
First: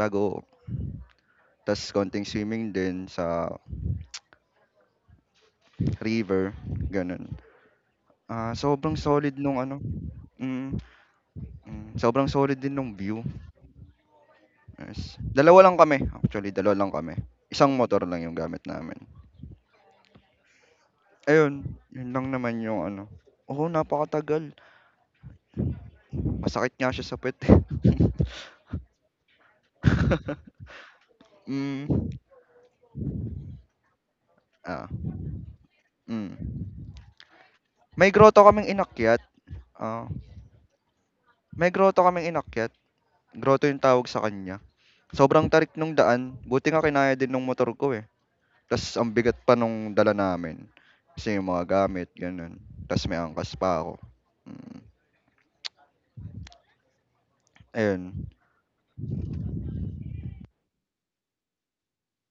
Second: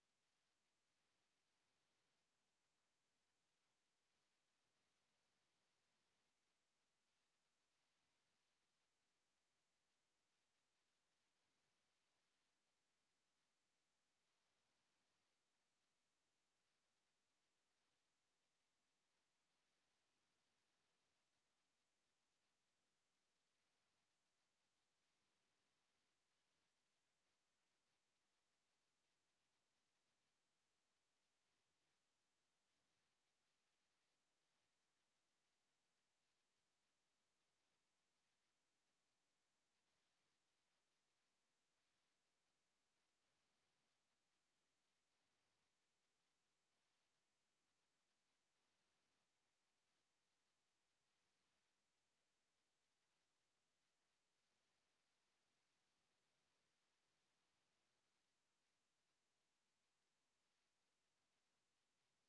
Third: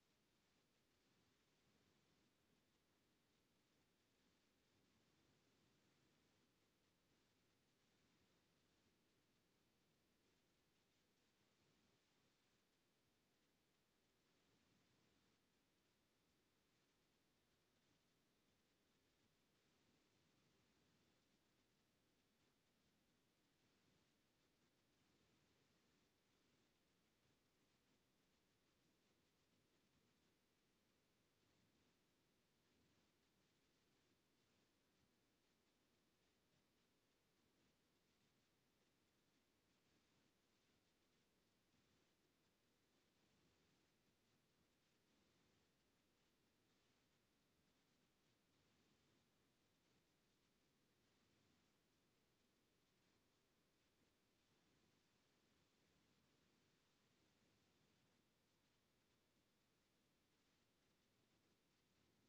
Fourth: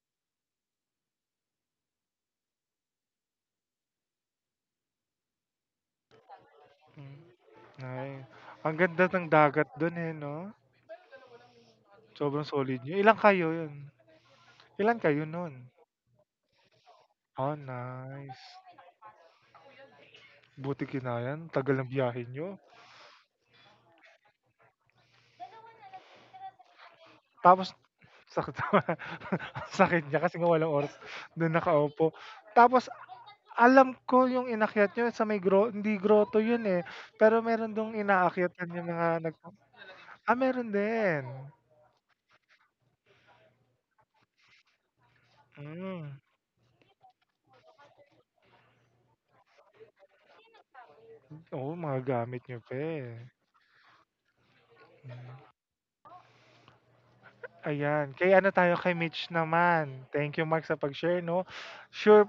Speaker 4: bago tas konting swimming din sa river,
Speaker 1: Mm.
Speaker 4: gano'n.
Speaker 1: Ay,
Speaker 4: Ah,
Speaker 1: ang
Speaker 4: sobrang
Speaker 1: ganda ng
Speaker 4: solid nung
Speaker 1: dagat
Speaker 4: ano,
Speaker 1: dun eh, no?
Speaker 4: mm, hmm, sobrang
Speaker 1: Sobrang
Speaker 4: solid din
Speaker 1: solid
Speaker 4: nung
Speaker 1: yun. Ilan
Speaker 4: view,
Speaker 1: kayo yun? Ilan
Speaker 4: yes.
Speaker 1: kayo nun?
Speaker 4: Dalawa lang kami, actually dalawa lang kami.
Speaker 1: Oh,
Speaker 4: Isang motor lang yung
Speaker 1: nice.
Speaker 4: gamit namin.
Speaker 1: Buti kinayan. Tagal
Speaker 4: Ayun,
Speaker 1: ng
Speaker 4: yun
Speaker 1: biyahe
Speaker 4: lang
Speaker 1: nyo.
Speaker 4: naman yung ano, oo, napakatagal. Masakit nga siya sa puwet, eh.
Speaker 1: Tapos sakit ang sakit niya kasi nga walang oras dun
Speaker 4: Hmm,
Speaker 1: nakaupo. Tapos alam ko yung
Speaker 4: oo,
Speaker 1: inakyat niyo sa may gro hindi
Speaker 4: hmm.
Speaker 1: grotto yun, eh, pero meron dong
Speaker 4: May grotto kaming
Speaker 1: inaakyatan yung mga
Speaker 4: inakyat,
Speaker 1: nagpa
Speaker 4: ah
Speaker 1: meron din?
Speaker 4: may grotto kaming inakyat, grotto yung tawag sa kanya. Sobrang tarik nung
Speaker 1: Hmm,
Speaker 4: daan, buti nga kinaya din nung motor ko, eh. Tas ang bigat pa nung dala namin, kasi yung mga
Speaker 1: oo mga
Speaker 4: gamit
Speaker 1: gamit
Speaker 4: gano'n,
Speaker 1: niyo pa,
Speaker 4: tas may
Speaker 1: eh.
Speaker 4: angkas pa ako, mm,
Speaker 1: Ayan,
Speaker 4: ayun.
Speaker 1: kay ano tayo, kay Mitch naman. Thank you Mark sa pag-share 'no. Sure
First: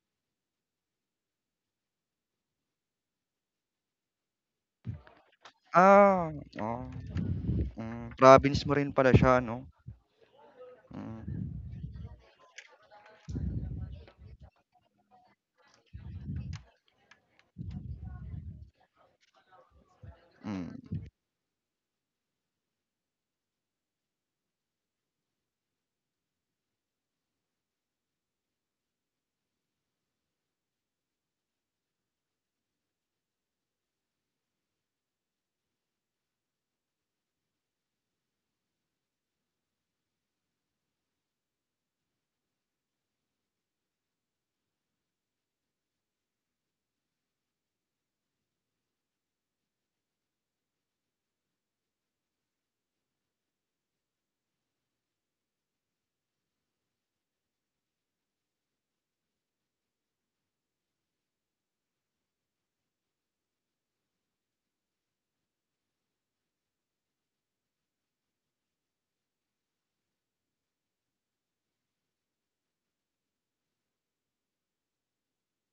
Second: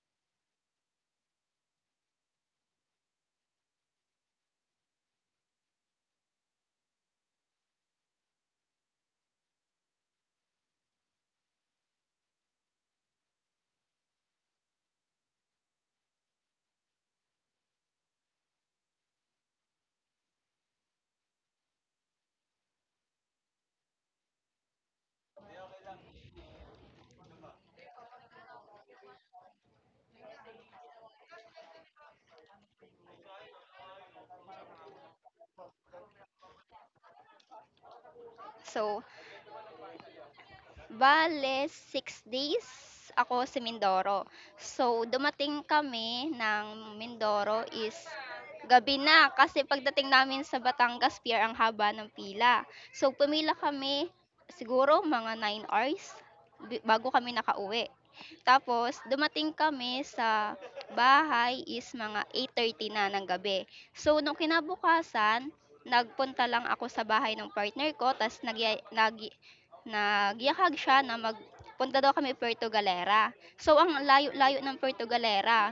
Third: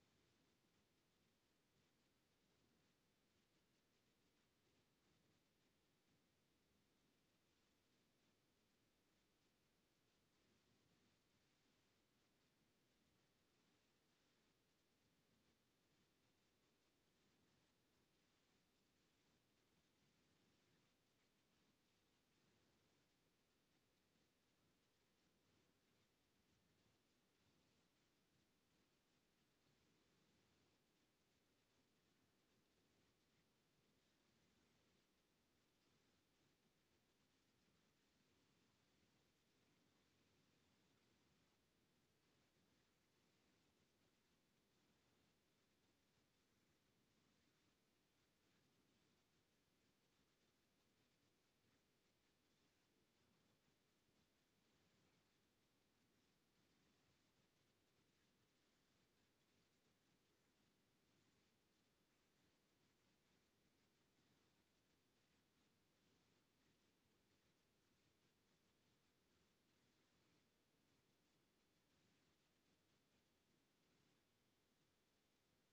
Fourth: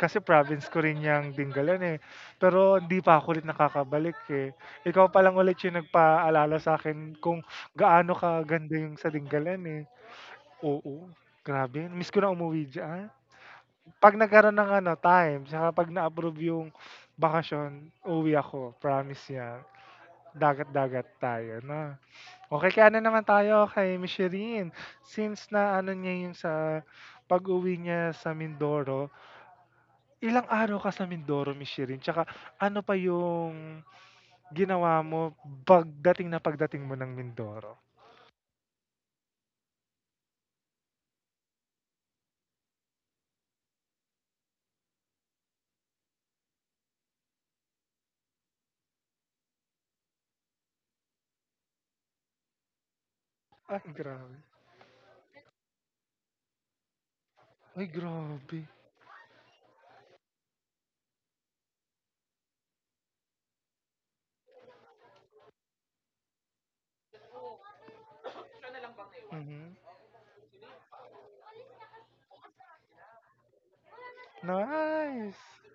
Speaker 1: kasi province ko rin yang Dingalan, eh, pero hindi pa ako ulit nakakabalik, eh. Ikaw pa lang ulit yung
Speaker 4: Ah,
Speaker 1: nagpaalala sa
Speaker 4: oo,
Speaker 1: akin kung
Speaker 4: hmm,
Speaker 1: gaano
Speaker 4: province mo
Speaker 1: kaganda
Speaker 4: rin
Speaker 1: yung sa
Speaker 4: pala siya
Speaker 1: Dingalan,
Speaker 4: 'no?
Speaker 1: eh. Oo,
Speaker 4: Hmm,
Speaker 1: grabe miss ko na umuwi diyan. 'Pag nagkaroon ng ano, time tsaka 'pag na-approve yung bakasyon, uuwi ako, promise yan.
Speaker 4: hmm.
Speaker 1: Dagat-dagat tayo na, okay kaya ano naman tayo, kay Miss Shireen. Since na ano niya yung sa pag-uwi niya sa Mindoro, ilang araw ka sa Mindoro, Miss Shirin? Tsaka ano pa yung ginawa mo pagdating na pagdating mo ng Mindoro?
Speaker 2: So, bale, 6 days ako sa Mindoro. So, dumating kami ng Mindoro is gabi na kasi pagdating namin sa Batangas Pier ang haba ng pila. So, pumila
Speaker 1: Ay,
Speaker 2: kami
Speaker 1: grabe.
Speaker 2: siguro mga 9 hours bago kami
Speaker 1: Ay,
Speaker 2: nakauwi.
Speaker 1: grabe.
Speaker 2: Tapos, dumating kami sa bahay is mga 8:30 na ng gabi. So, nung kinabukasan, nagpunta lang ako sa bahay ng partner ko, tapos, nag, nag,
Speaker 1: Mhm.
Speaker 2: nagyakag siya na magpunta daw kami Puerto Galera. So, ang layo-layo ng Puerto
Speaker 1: Nice.
Speaker 2: Galera.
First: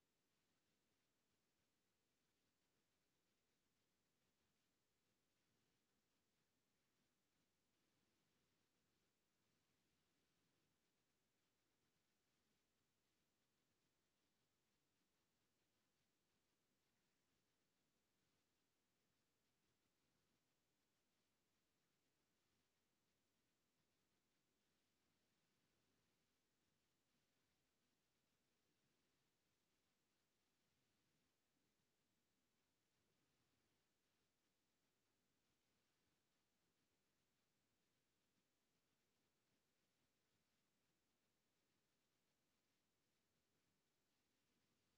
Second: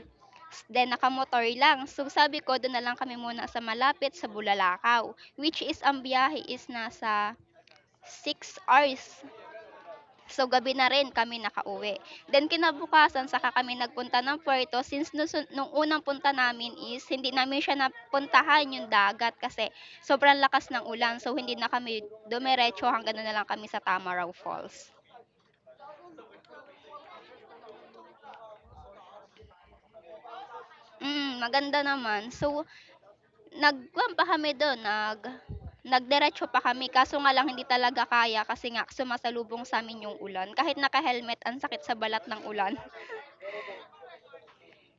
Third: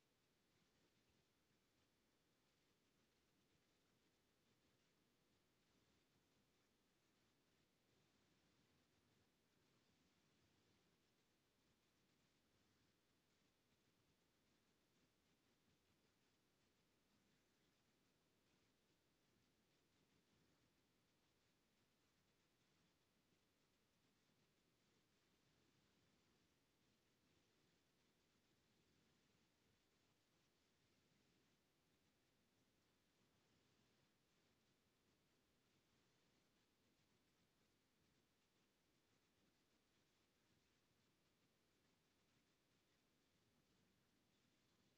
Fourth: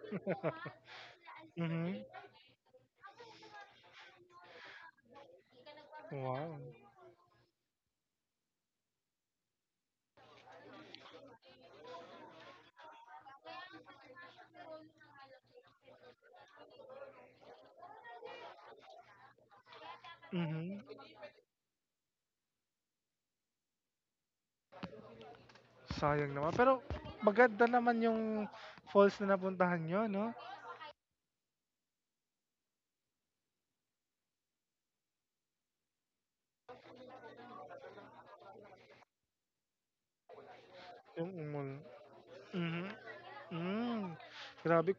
Speaker 2: Then, nakamotor lang.
Speaker 1: Mhm.
Speaker 2: So, sabi ko, doon na lang kami muna sa malapit sa Bulalakaw. Which is, ang biyahe
Speaker 1: Wow.
Speaker 2: is nasa 6 hours. So, gabi na rin kami nakauwi. Then, kinabukasan, saka kami nagpunta ng Puerto. Since nung, unang punta namin is, hindi namin siya napuntahan yung dagat kasi sobrang lakas
Speaker 1: Mhm.
Speaker 2: ng ulan. So, hindi na kami dumiretso, hanggang doon na lang kami sa Tamaraw Falls.
Speaker 1: Sayang naman. Pero maganda naman yung falls na napuntahan nyo, no?
Speaker 2: Maganda naman. So, nagkuhan pa kami dun, nagdiretso pa kami, kaso nga lang hindi talaga kaya kasi nga sumasalubong sa'min yung ulan. Kahit
Speaker 1: Yung
Speaker 2: naka-helmet ang
Speaker 1: umul.
Speaker 2: sakit sa balat ng ulan.
Speaker 1: Mhm. Mm. Grabe.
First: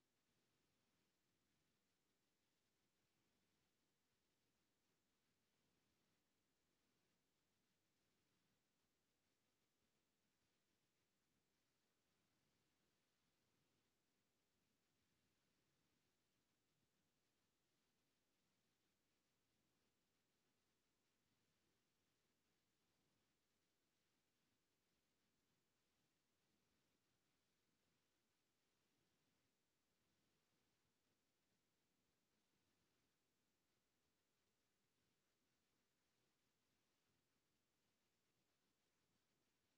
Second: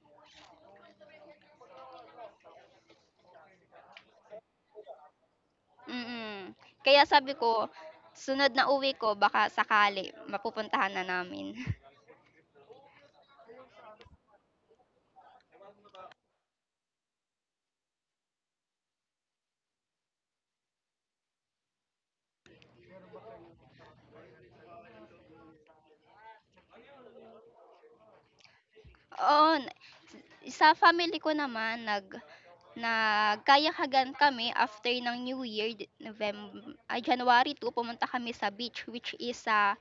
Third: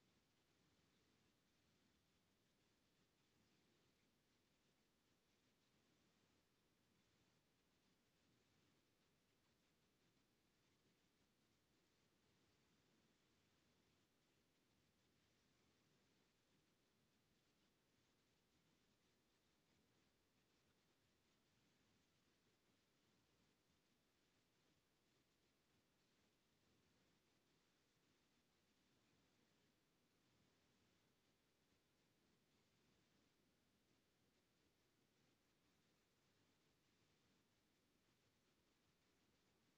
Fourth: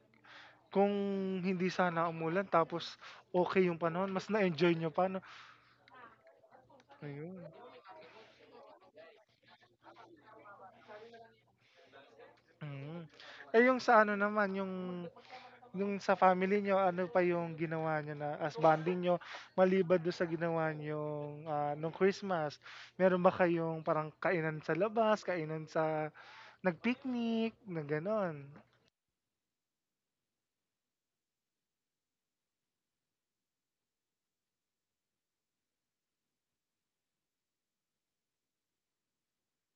Speaker 1: Kung hindi sana umulan tapos okay yung panahon, mas na-enjoy nyo pa, no?
Speaker 2: Mm. Kaya sabi
Speaker 1: Ayun.
Speaker 2: ko, sunod na uwi ko baka sakali mapupuntahan na namin.
Speaker 1: Hmm. Eh, yung sa ano naman, yung sa family nyo ano pa yung ginawa nyo na as bonding nyo maliban do'n sa ginawa niyong, nung Christmas? Meron ba kayong parang kainan sa labas, kainan sa nagpicnic, picnic na gano'n?
Speaker 2: Oo, sa family ko naman nagkayahagan kami after ng New Year, November, January 2, pumunta kami sa beach which is sa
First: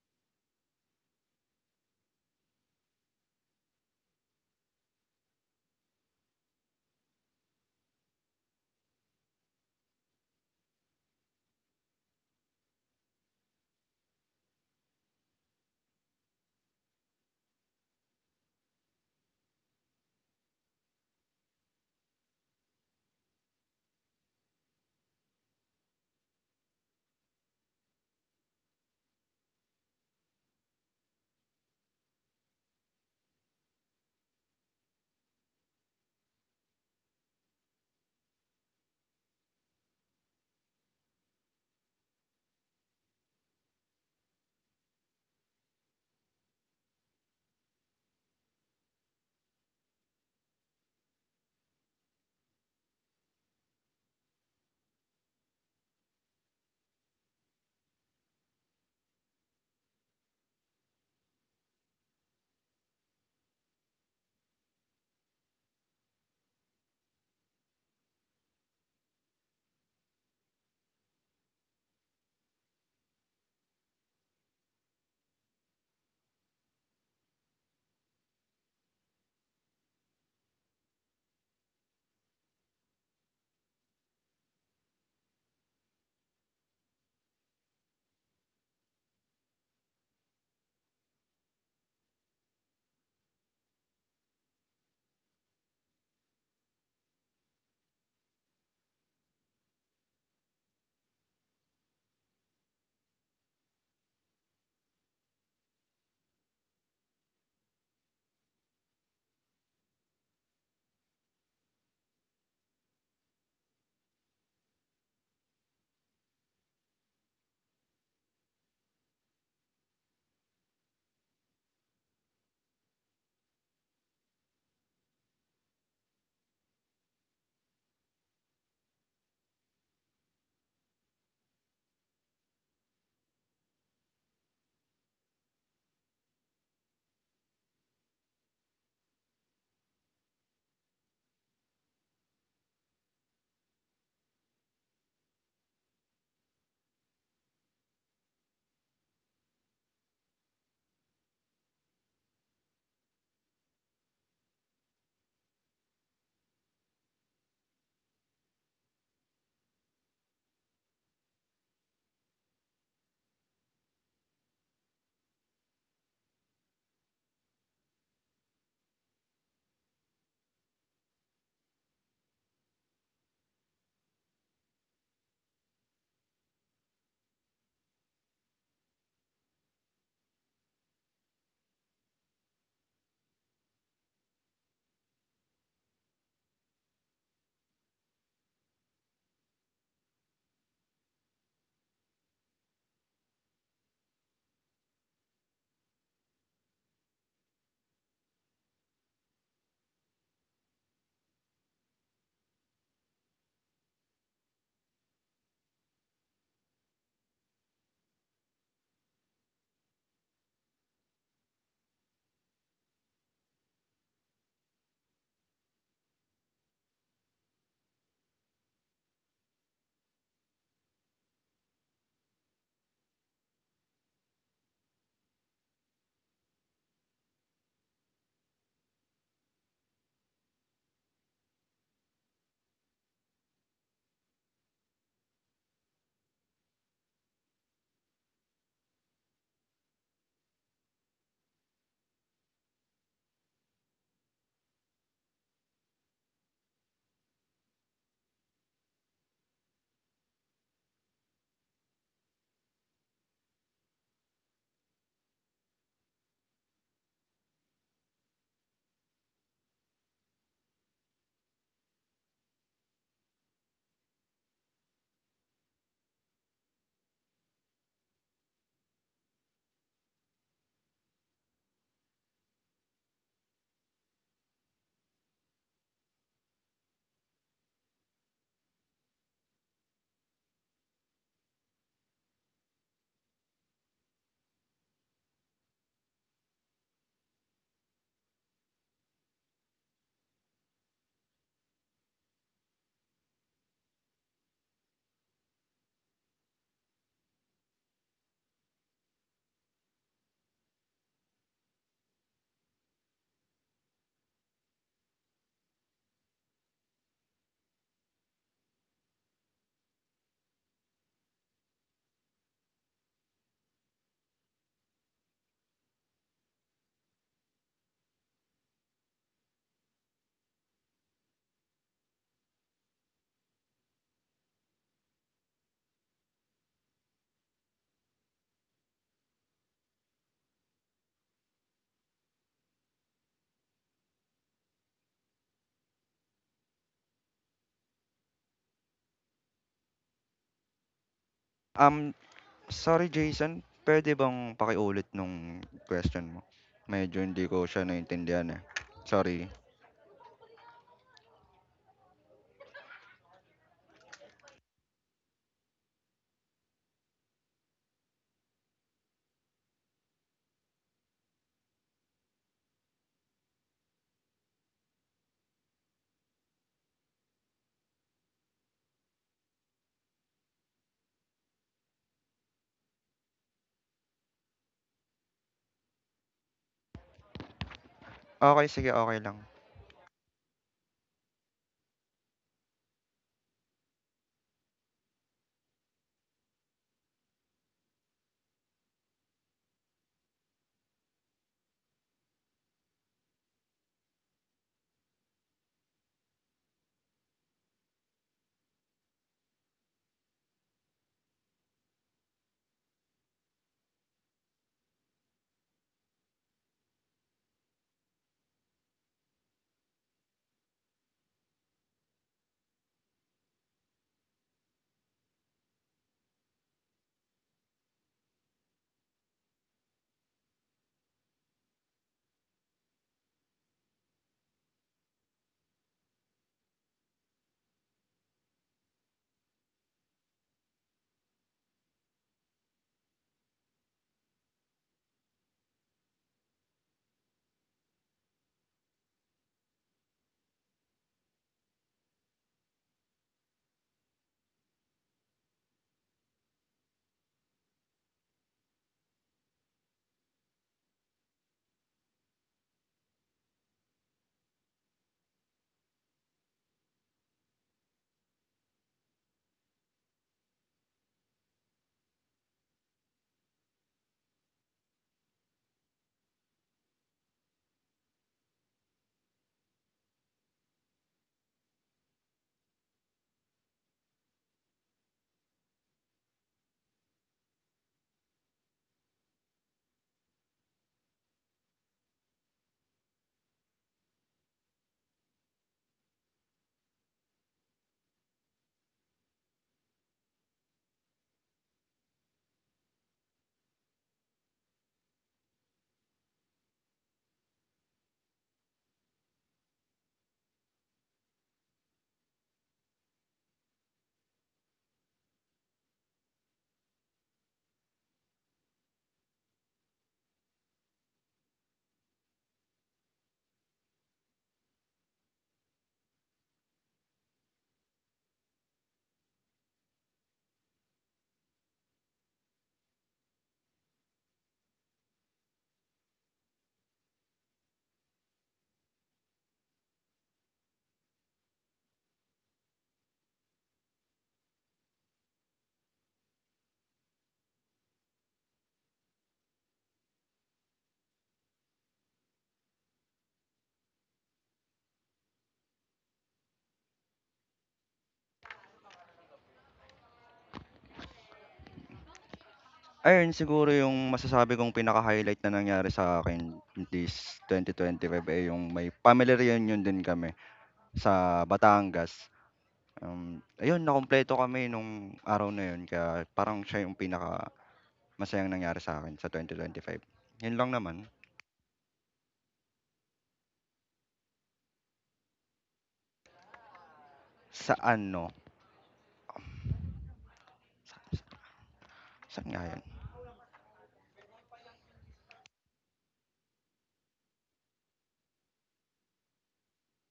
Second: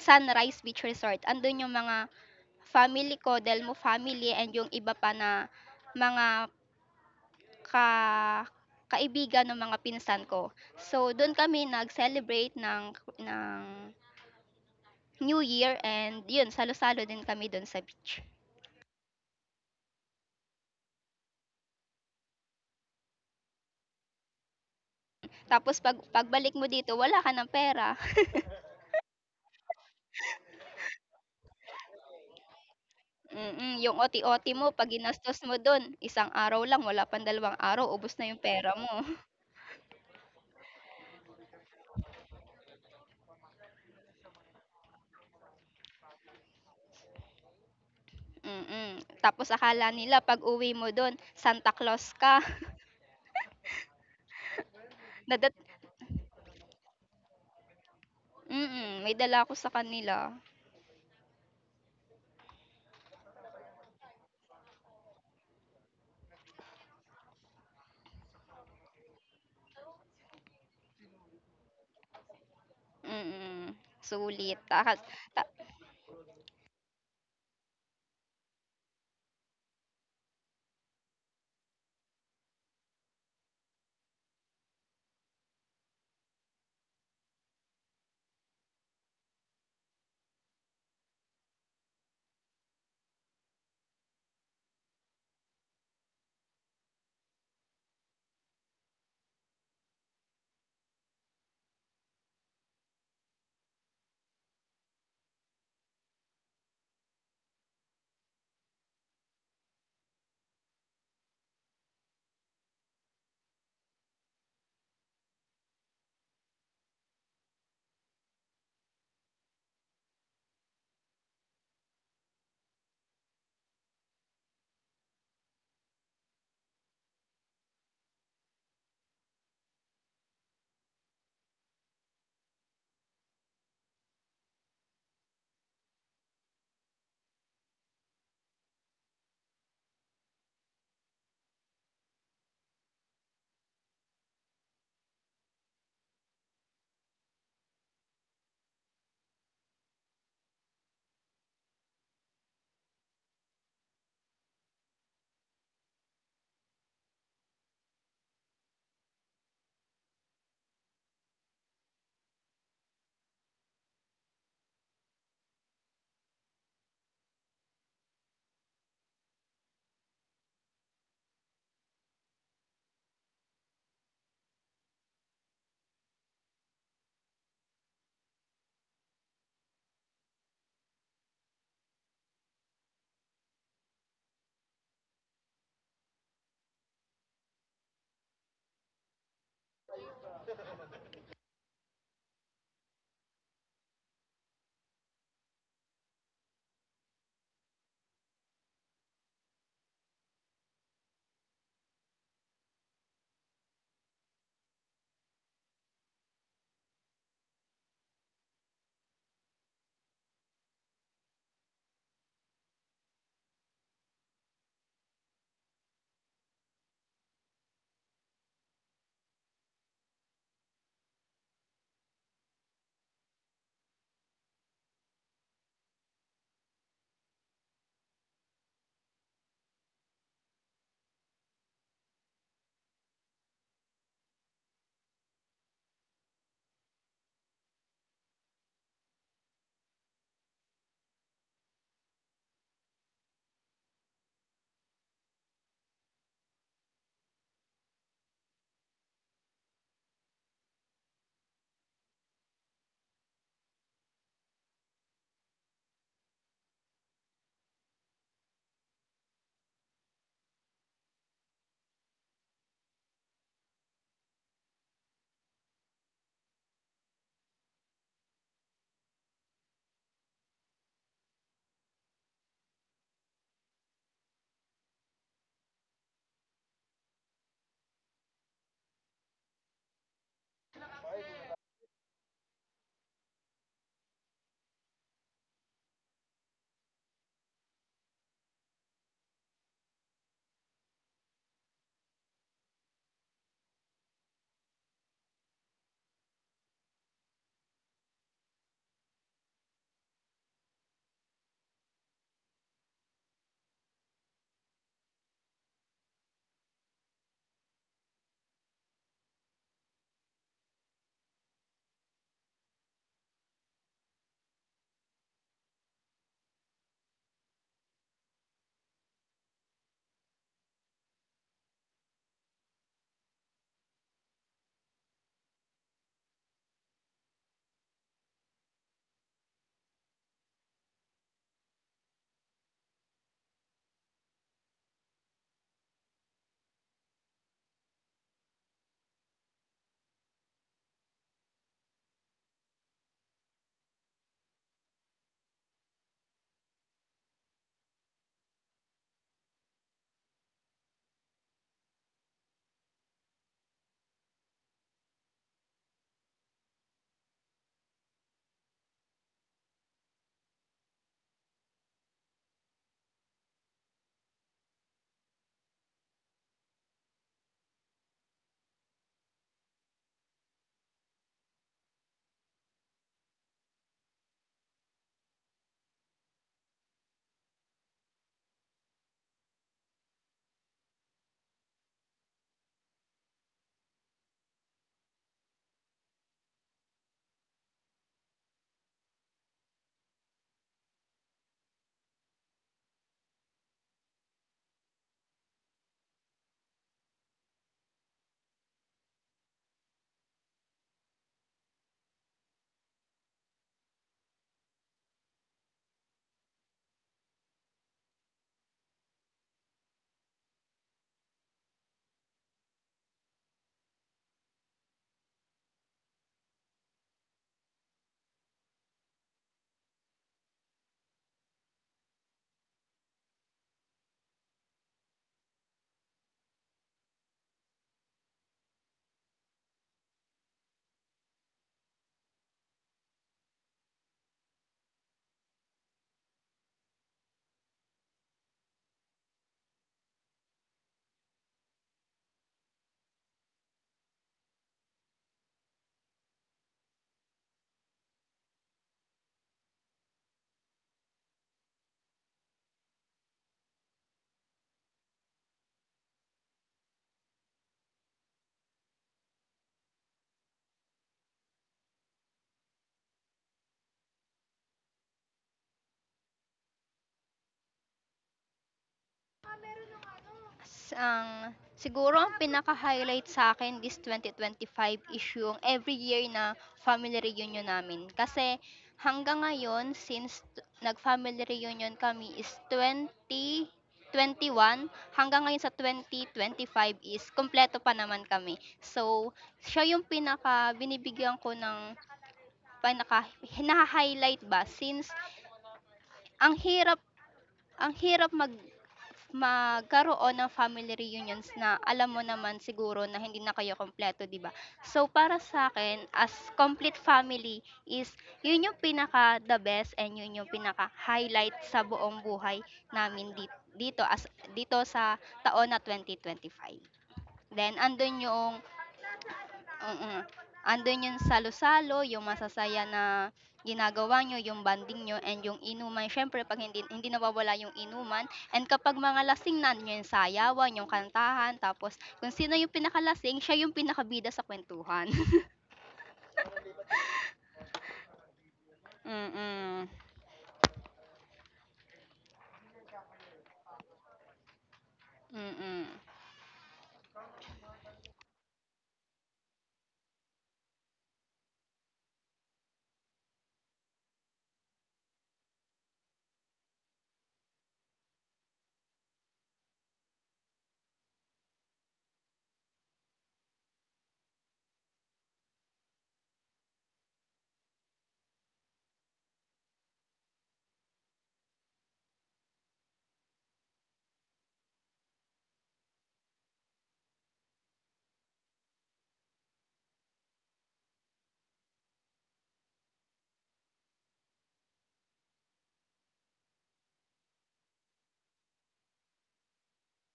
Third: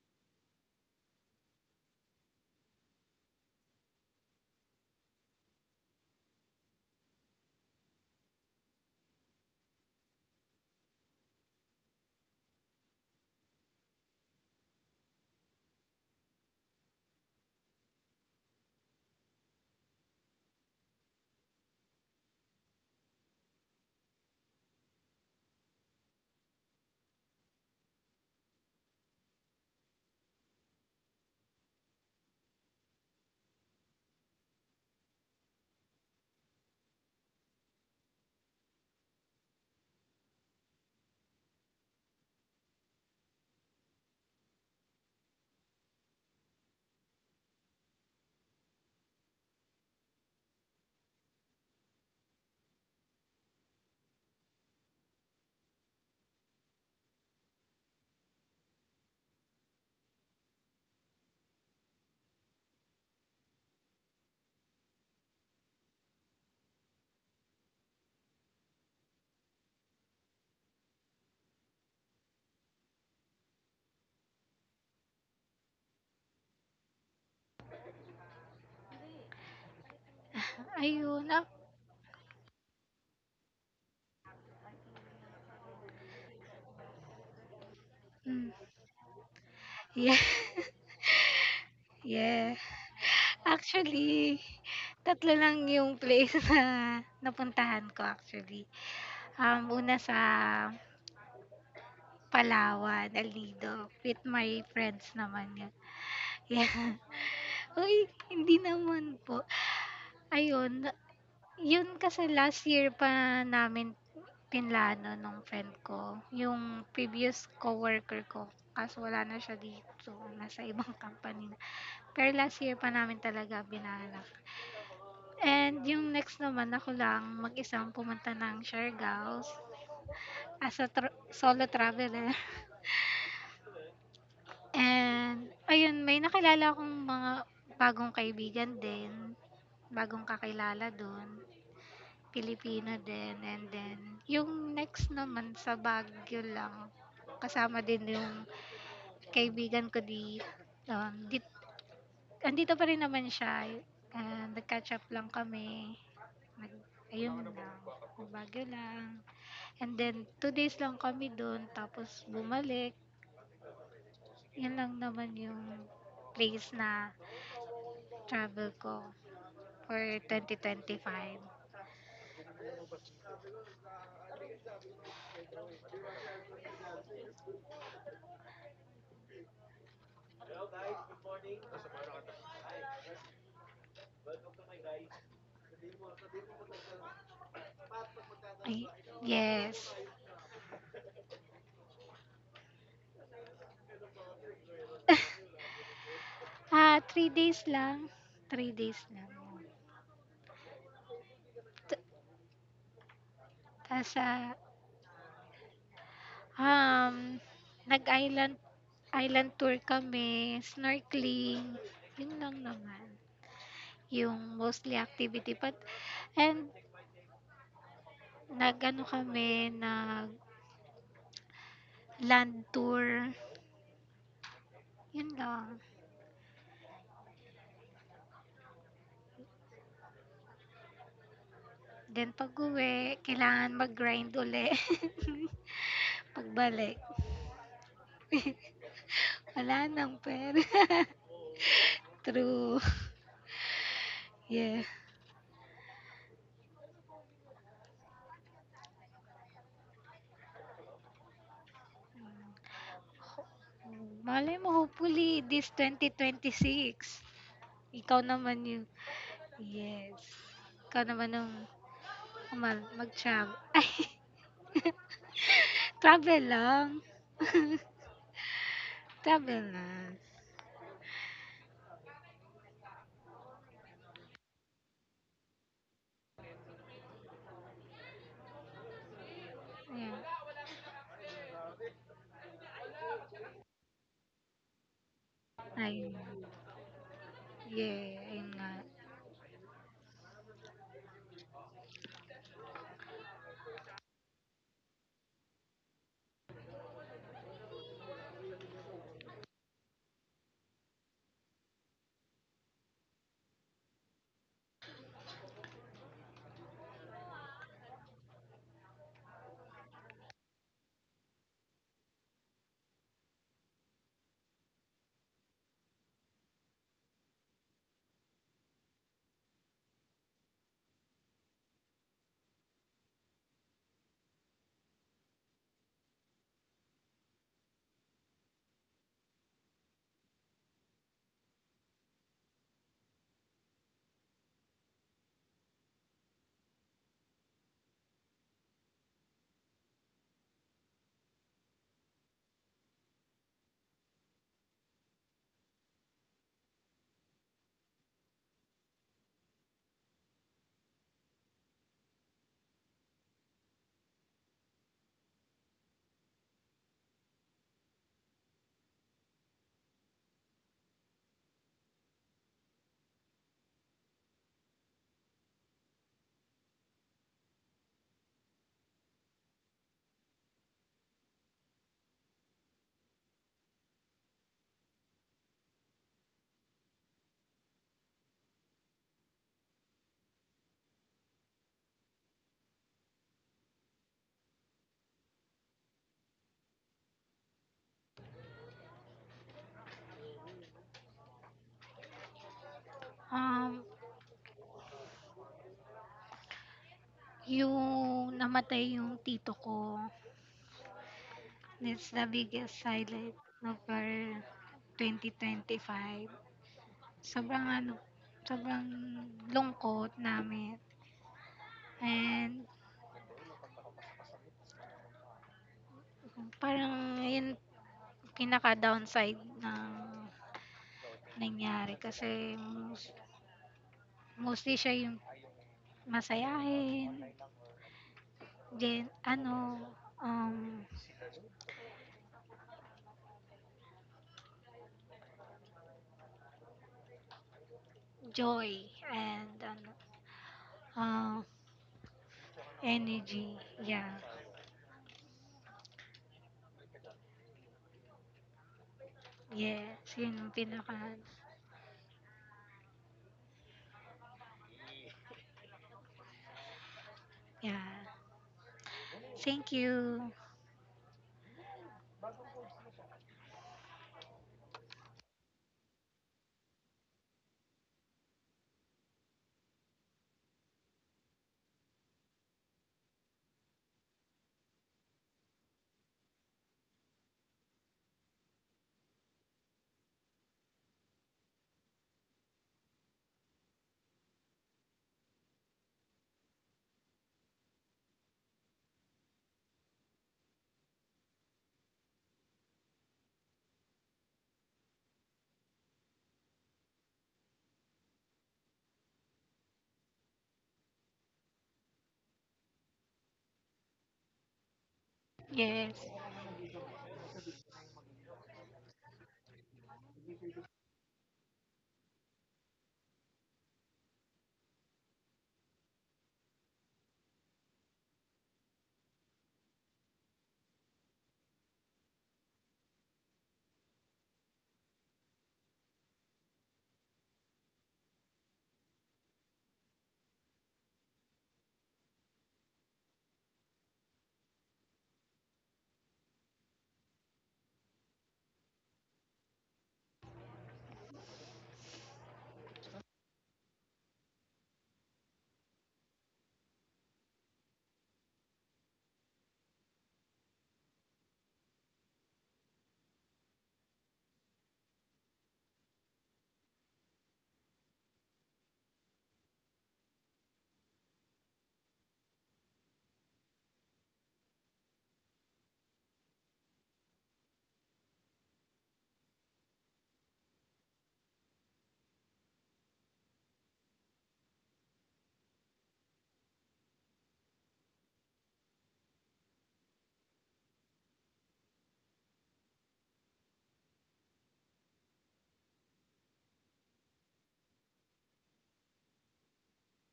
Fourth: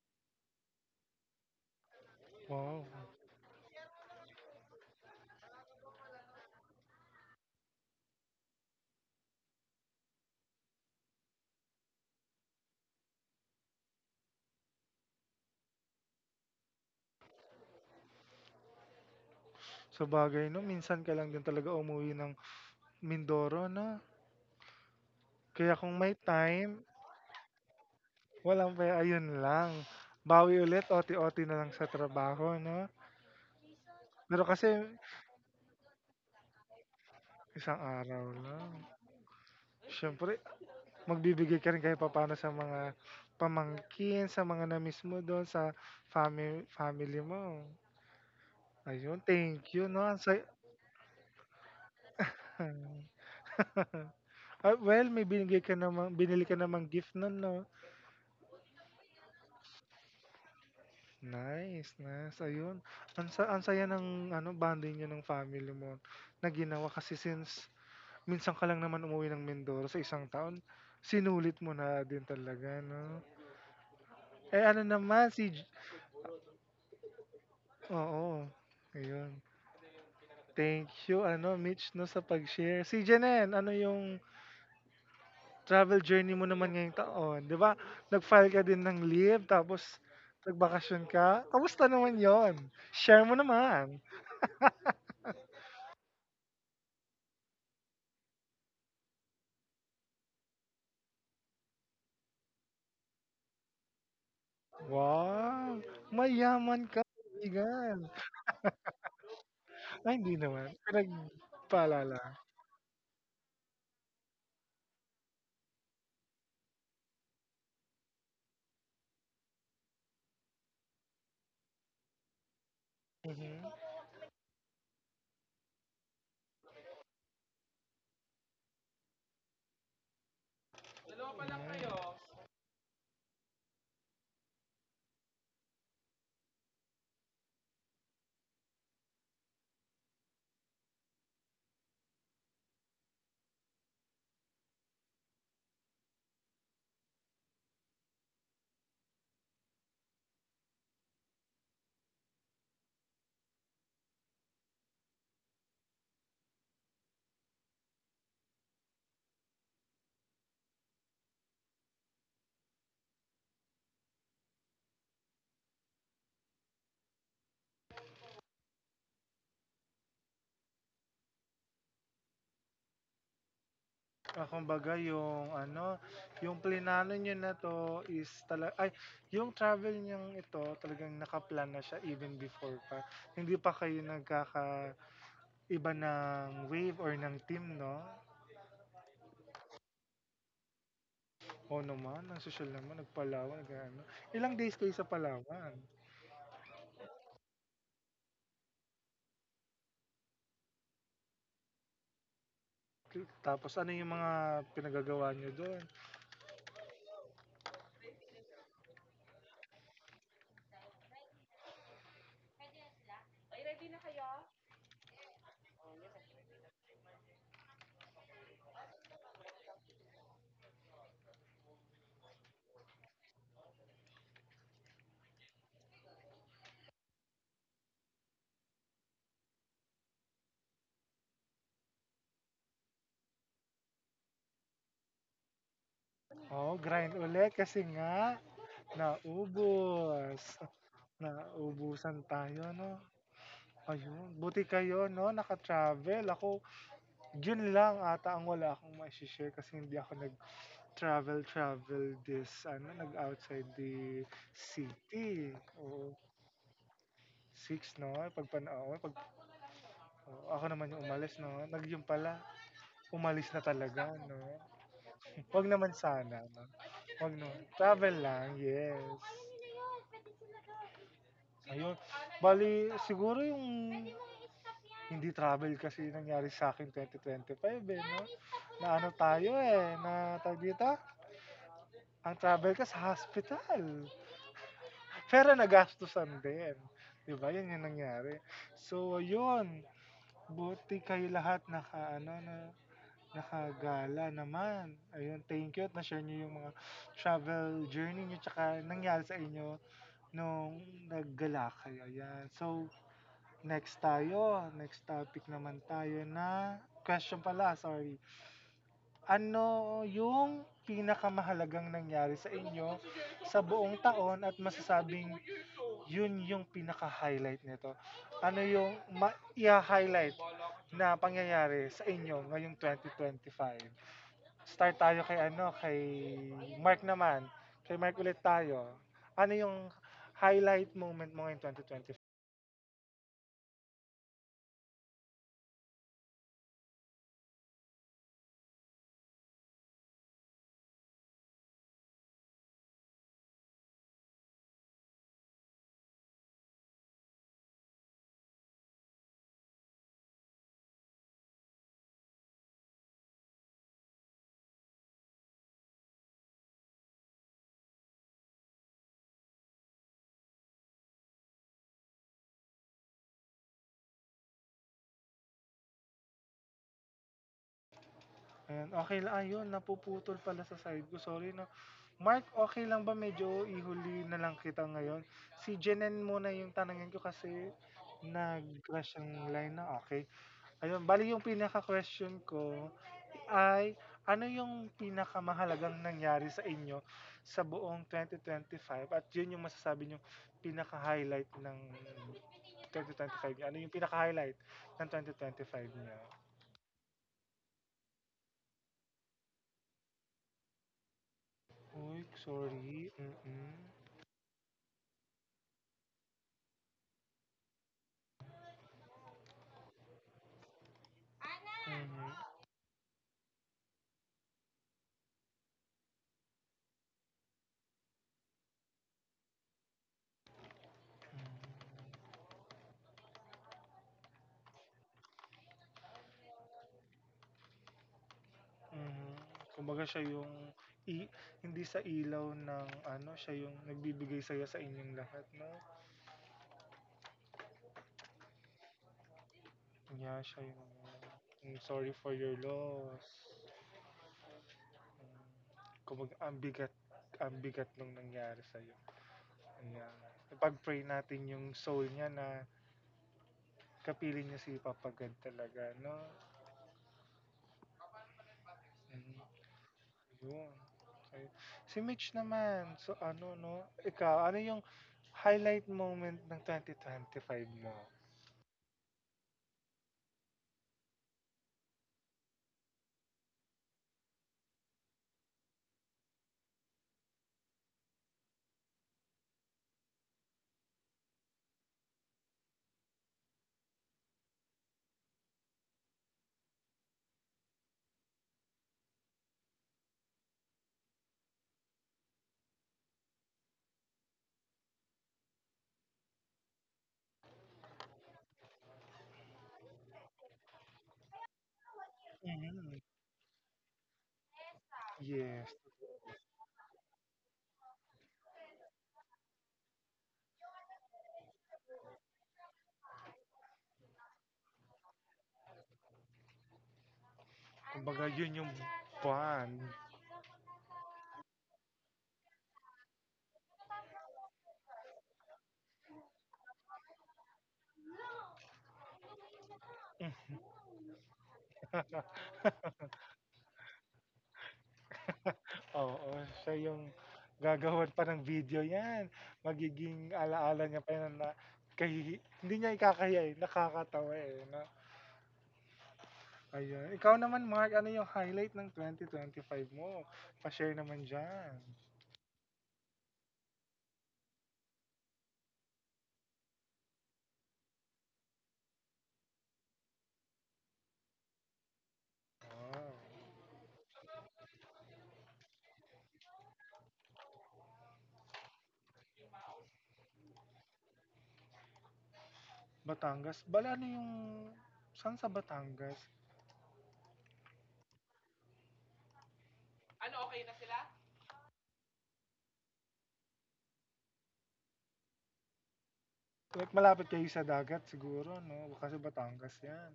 Speaker 2: Sunrise Beach Resort. Andun yung mga
Speaker 1: Wow,
Speaker 2: family ko, Del Mo family and yung iba pa na mga ka kaibigan ng mga pinsan ko. So do'n kami nag-celebrate ng New Year and 'yun salo-salo din kami do'n sa beach.
Speaker 1: sabagay 'no, minsan ka lang din talaga umuwi ng Mindoro 'no? Kaya
Speaker 2: Tapos,
Speaker 1: kung may
Speaker 2: pagbalik mo
Speaker 1: time,
Speaker 2: dito wala ka ng pera.
Speaker 1: walang pera, ayun lang, bawi ulit, OT-OT na lang sa trabaho 'no?
Speaker 2: Yung
Speaker 1: Pero
Speaker 2: OT-OT
Speaker 1: kasi
Speaker 2: mo 'pag ginastos mo do'n, isang araw lang, wala pang dalawang
Speaker 1: isang
Speaker 2: araw, ubos
Speaker 1: araw
Speaker 2: na yung
Speaker 1: lang.
Speaker 2: pera mo.
Speaker 1: Siyempre, magbibigay ka rin kahit papaano sa mga pamangkin, sa mga na-miss mo do'n sa family family mo. Ayun,
Speaker 2: Tapos
Speaker 1: thank you
Speaker 2: akala
Speaker 1: 'no, ang
Speaker 2: nila
Speaker 1: saya
Speaker 2: pag-uwi mo do'n Santa Claus ka.
Speaker 1: well, may
Speaker 2: Nadat
Speaker 1: binigay ka namang binili ka namang gift no'n 'no?
Speaker 2: May dala ako sa kanila.
Speaker 1: Nice, nice, ayun. Ang saya ng ano, bonding niyo ng family mo na ginawa kasi since minsan ka lang naman umuwi ng Mindoro sa isang taon, sinulit mo na din talaga 'no?
Speaker 2: Mm, Sulit.
Speaker 1: Eh, ano
Speaker 2: Takas
Speaker 1: naman
Speaker 2: ta
Speaker 1: si J oo, ayun. Thank you,
Speaker 3: Ayun, ah,
Speaker 1: ano, Mitch, no, sa pag-share. Si Janen, ano yung travel journey mo naman ngayong taon? Di ba? Nag-file ka din ng leave, tapos
Speaker 3: yeah,
Speaker 1: nagbakasyon ka. Kamusta naman
Speaker 3: yeah.
Speaker 1: yon? Share mo naman.
Speaker 3: Actually, tatlo lang yung place na napuntahan ko actually. Um, una sa Palawan, Alido, with my friends naman yun.
Speaker 1: Wow! Mayaman
Speaker 3: Yeah.
Speaker 1: ka, kaibigan.
Speaker 3: Uy, hindi naman po.
Speaker 1: Ay, hindi naman.
Speaker 3: Ayun, yun
Speaker 1: Pinagpaalala.
Speaker 3: kasi last year pa namin pinlano nung friend ko, yung previous coworker ko, kaso wala na siya dito, nasa ibang company na. Pero last year pa namin
Speaker 1: Mhm.
Speaker 3: talaga binalak. And yung next naman ako lang mag-isang pumunta ng Siargao as a solo traveler. And ayun, may nakilala akong mga bagong kaibigan din, bagong kakilala dun. Pilipino din and then yung next naman sa Baguio lang, kasama din yung kaibigan ko di um, dit andito pa rin naman siya, ah, nag-catch up lang kami. Nag Ayun lang, Baguio lang. And then two days lang kami doon tapos bumalik. Yun lang naman yung place na travel ko for 2025.
Speaker 1: Ah, kumbaga yung ano, yung plinano niyo na 'to is yung travel niyong ito talagang naka-plan na siya even before pa. Hindi pa kayo nagkakaiba ng wave or ng team, 'no?
Speaker 3: Ay, yes.
Speaker 1: Oo naman, ang social naman, nag-Palawan, gano. Ilang days kayo sa Palawan?
Speaker 3: Ah, three days lang. Ta
Speaker 1: Tapos ano
Speaker 3: ta's,
Speaker 1: yung mga
Speaker 3: ah,
Speaker 1: pinagagawa niyo dun?
Speaker 3: um, Nag-island tour kami, snorkeling, yun lang naman. Yung mostly activity but and nag-ano kami, nag-land tour, yun lang. Then pag-uwi kailangan mag-grind uli
Speaker 1: Oh,
Speaker 3: pagbalik.
Speaker 1: grind ulit kasi nga
Speaker 3: Wala nang
Speaker 1: naubos.
Speaker 3: pera.
Speaker 1: Naubusan tayo,
Speaker 3: True,
Speaker 1: 'no? Ayun, buti
Speaker 3: yeah.
Speaker 1: kayo 'no, naka-travel. Ako, yun lang ata ang wala akong mai share kasi hindi ako nag-travel this ano, nag-outside the
Speaker 3: Malay mo, hopefully,
Speaker 1: city.
Speaker 3: this
Speaker 1: Oo,
Speaker 3: 2026.
Speaker 1: six 'no,
Speaker 3: Ikaw
Speaker 1: Ay,
Speaker 3: naman
Speaker 1: pagpana
Speaker 3: yung,
Speaker 1: oo, pag
Speaker 3: yes.
Speaker 1: oo, ako naman
Speaker 3: Ikaw
Speaker 1: yung
Speaker 3: naman
Speaker 1: umalis
Speaker 3: yung
Speaker 1: 'no, nag yun pala,
Speaker 3: mag-travel.
Speaker 1: umalis na
Speaker 3: Ay,
Speaker 1: talaga 'no. Wag naman
Speaker 3: travel
Speaker 1: sana 'no,
Speaker 3: lang.
Speaker 1: wag no. Travel lang, yes.
Speaker 3: Travel lang.
Speaker 1: Ayun, bali, siguro yung hindi travel kasi nangyari sa akin 2025 eh, no? Na ano tayo eh,
Speaker 3: Ayan.
Speaker 1: na tag dito, ang travel ka sa hospital. Pero
Speaker 3: Ayun.
Speaker 1: nagastusan din. Di ba? Yan yung
Speaker 3: Yeah,
Speaker 1: nangyari.
Speaker 3: ayun nga.
Speaker 1: So, yun. Buti kayo lahat naka, ano, na, nakagala naman. Ayun, thank you at na-share nyo yung mga travel journey nyo tsaka nangyari sa inyo nung naggala kayo. Ayan. So, next tayo, next topic naman tayo na question pala, sorry. Ano yung pinakamahalagang nangyari sa inyo sa buong taon at masasabing yun yung pinaka-highlight nito? Ano yung i-highlight na pangyayari sa inyo ngayong 2025? Start tayo kay ano, kay Mark naman. Kay Mark ulit tayo. Ano yung highlight moment mo ngayong 2025?
Speaker 4: Um, Sorry, Jason, puwede bang pakiulit nung question mo? Medyo hindi ko siya naintindihan, eh, sorry.
Speaker 1: Ayan, okay lang. Ayun, napuputol pala sa side ko. Sorry na. Mark, okay lang ba medyo ihuli na lang kita ngayon? Si Jenen muna yung tanangin ko kasi
Speaker 4: Okey, sige, okey
Speaker 1: nag-crash
Speaker 4: lang.
Speaker 1: ang line na. Okay. Ayun, bali yung pinaka-question ko ay ano yung pinakamahalagang nangyari sa inyo sa buong 2025 at yun yung masasabi yung pinaka-highlight ng 2025 niya. Ano
Speaker 3: Um,
Speaker 1: yung pinaka-highlight ng 2025 niya?
Speaker 3: yung namatay yung tito ko. That's
Speaker 1: Uy,
Speaker 3: the biggest
Speaker 1: sorry.
Speaker 3: highlight of
Speaker 1: Mm-mm.
Speaker 3: our 2025. Sobrang ano, Sobrang lungkot namin.
Speaker 1: Mhm,
Speaker 3: And parang yun pinaka-downside ng nangyari kasi mostly siya yung masayahin, then
Speaker 1: mhm.
Speaker 3: ano,
Speaker 1: Kumbaga siya yung
Speaker 3: um,
Speaker 1: i hindi sa ilaw ng ano, siya yung nagbibigay saya sa inyong lahat, 'no?
Speaker 3: joy and ano,
Speaker 1: Yeah, siya yung
Speaker 3: ah,
Speaker 1: I'm sorry for your loss.
Speaker 3: energy. Yeah.
Speaker 1: Hmm, kumbaga ang bigat nung nangyari sa'yo,
Speaker 3: Yes,
Speaker 1: ayan.
Speaker 3: yun ang pinaka
Speaker 1: Ipag-pray natin yung soul niya na kapiling niya si Papa God talaga, 'no?
Speaker 3: yeah.
Speaker 1: Mm.
Speaker 3: Thank you.
Speaker 1: Yun. Okay. Si Mitch naman, so ano no, ikaw, ano yung highlight moment ng twenty twenty five mo?
Speaker 2: s Ang siguro ang pinaka-highlight sa akin this 2025 is yung every year na family reunion namin. Kasi hanggang ngayon, since nag-family reunion kami is 2021 hanggang ngayon sa 2025, is kumpleto pa naman kami. So, siya yung pinaka binibigyan ko ng pinaka naha-highlight ba, since ang hirap, ang hirap magkaroon ng family reunions na alam mo naman
Speaker 1: Mhm.
Speaker 2: siguro na hindi na kayo kumpleto, 'di ba? So, para
Speaker 1: Yes.
Speaker 2: sa
Speaker 3: Yes.
Speaker 2: akin as complete family is yun yung pinaka the best and yun yung pinaka-highlight sa buong buhay namin dito, dito as dito sa taon na 2025. Then andun
Speaker 1: Kumbaga yun
Speaker 2: yung
Speaker 1: yung bond.
Speaker 2: Mm. Andun yung salo-salo, yung masasaya na ginagawa niyo, yung banding niyo and yung inuman. Siyempre 'pag hindi hindi nawawala yung inuman and kapag mga lasing na, andun yung sayawan, yung kantahan, tapos kung sino yung pinakalasing, siya yung pinakabida sa kuwentuhan.
Speaker 1: Oo, siya yung gagawin pa ng video yan.
Speaker 2: Mm.
Speaker 1: Magiging alaala niya pa yan na hindi niya ikakaya eh, nakakatawa eh. No?
Speaker 2: Mm.
Speaker 1: Ayun. Ikaw naman, Mark, ano yung highlight ng twenty twenty five mo? Pa-share naman dyan.
Speaker 4: Ayun, siguro yung masasabi kong pinaka-highlight na nangyari sa'kin this 2025, eh, yung may family reunion din kami sa Batangas.
Speaker 1: Wow.
Speaker 4: Ayun, nakumpleto kami nung araw na yun kaya parang siya yung pinaka masayang nangyari sa akin sa 2025. Yun lang naman.
Speaker 1: Batangas. Bala ano yung... Saan sa Batangas?
Speaker 4: Sa ano,
Speaker 1: Ano, okay na sila?
Speaker 4: saan nga yun?
Speaker 1: Like, malapit kayo sa dagat siguro, no? Kasi Batangas yan.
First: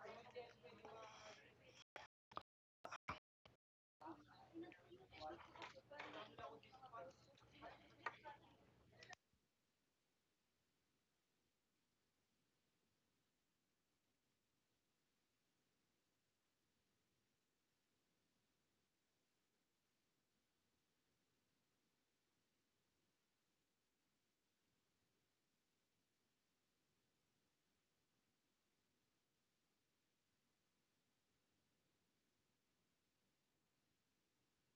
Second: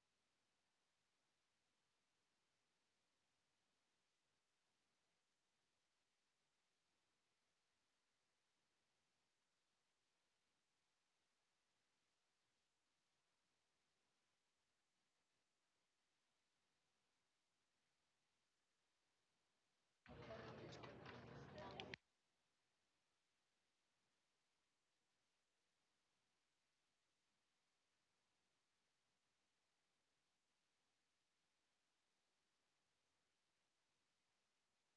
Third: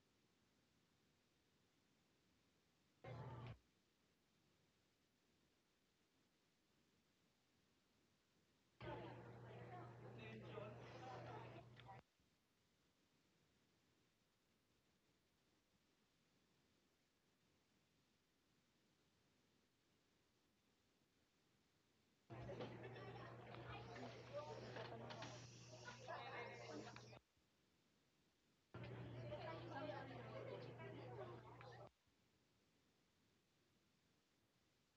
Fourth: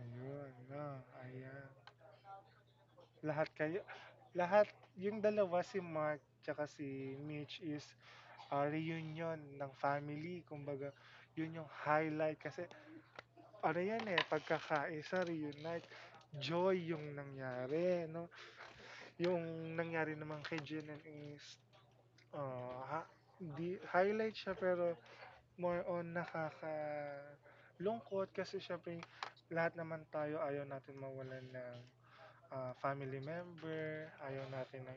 Speaker 1: Ayun, no? Ayan. Lahat kayo... Lahat, yung dalawa, si Mark tsaka si Mitch is reunion ng family. Kumbaga, yun yung highlight. Kasi, ano yan eh, pagkakaisa, reunite, joy yung nangyari, no? Yung nangyari naman kay Jen is Oo, ha hindi highlight siya pero more on nakakalungkot kasi siyempre lahat naman tayo ayaw natin mawalan ng family member, ayaw natin ng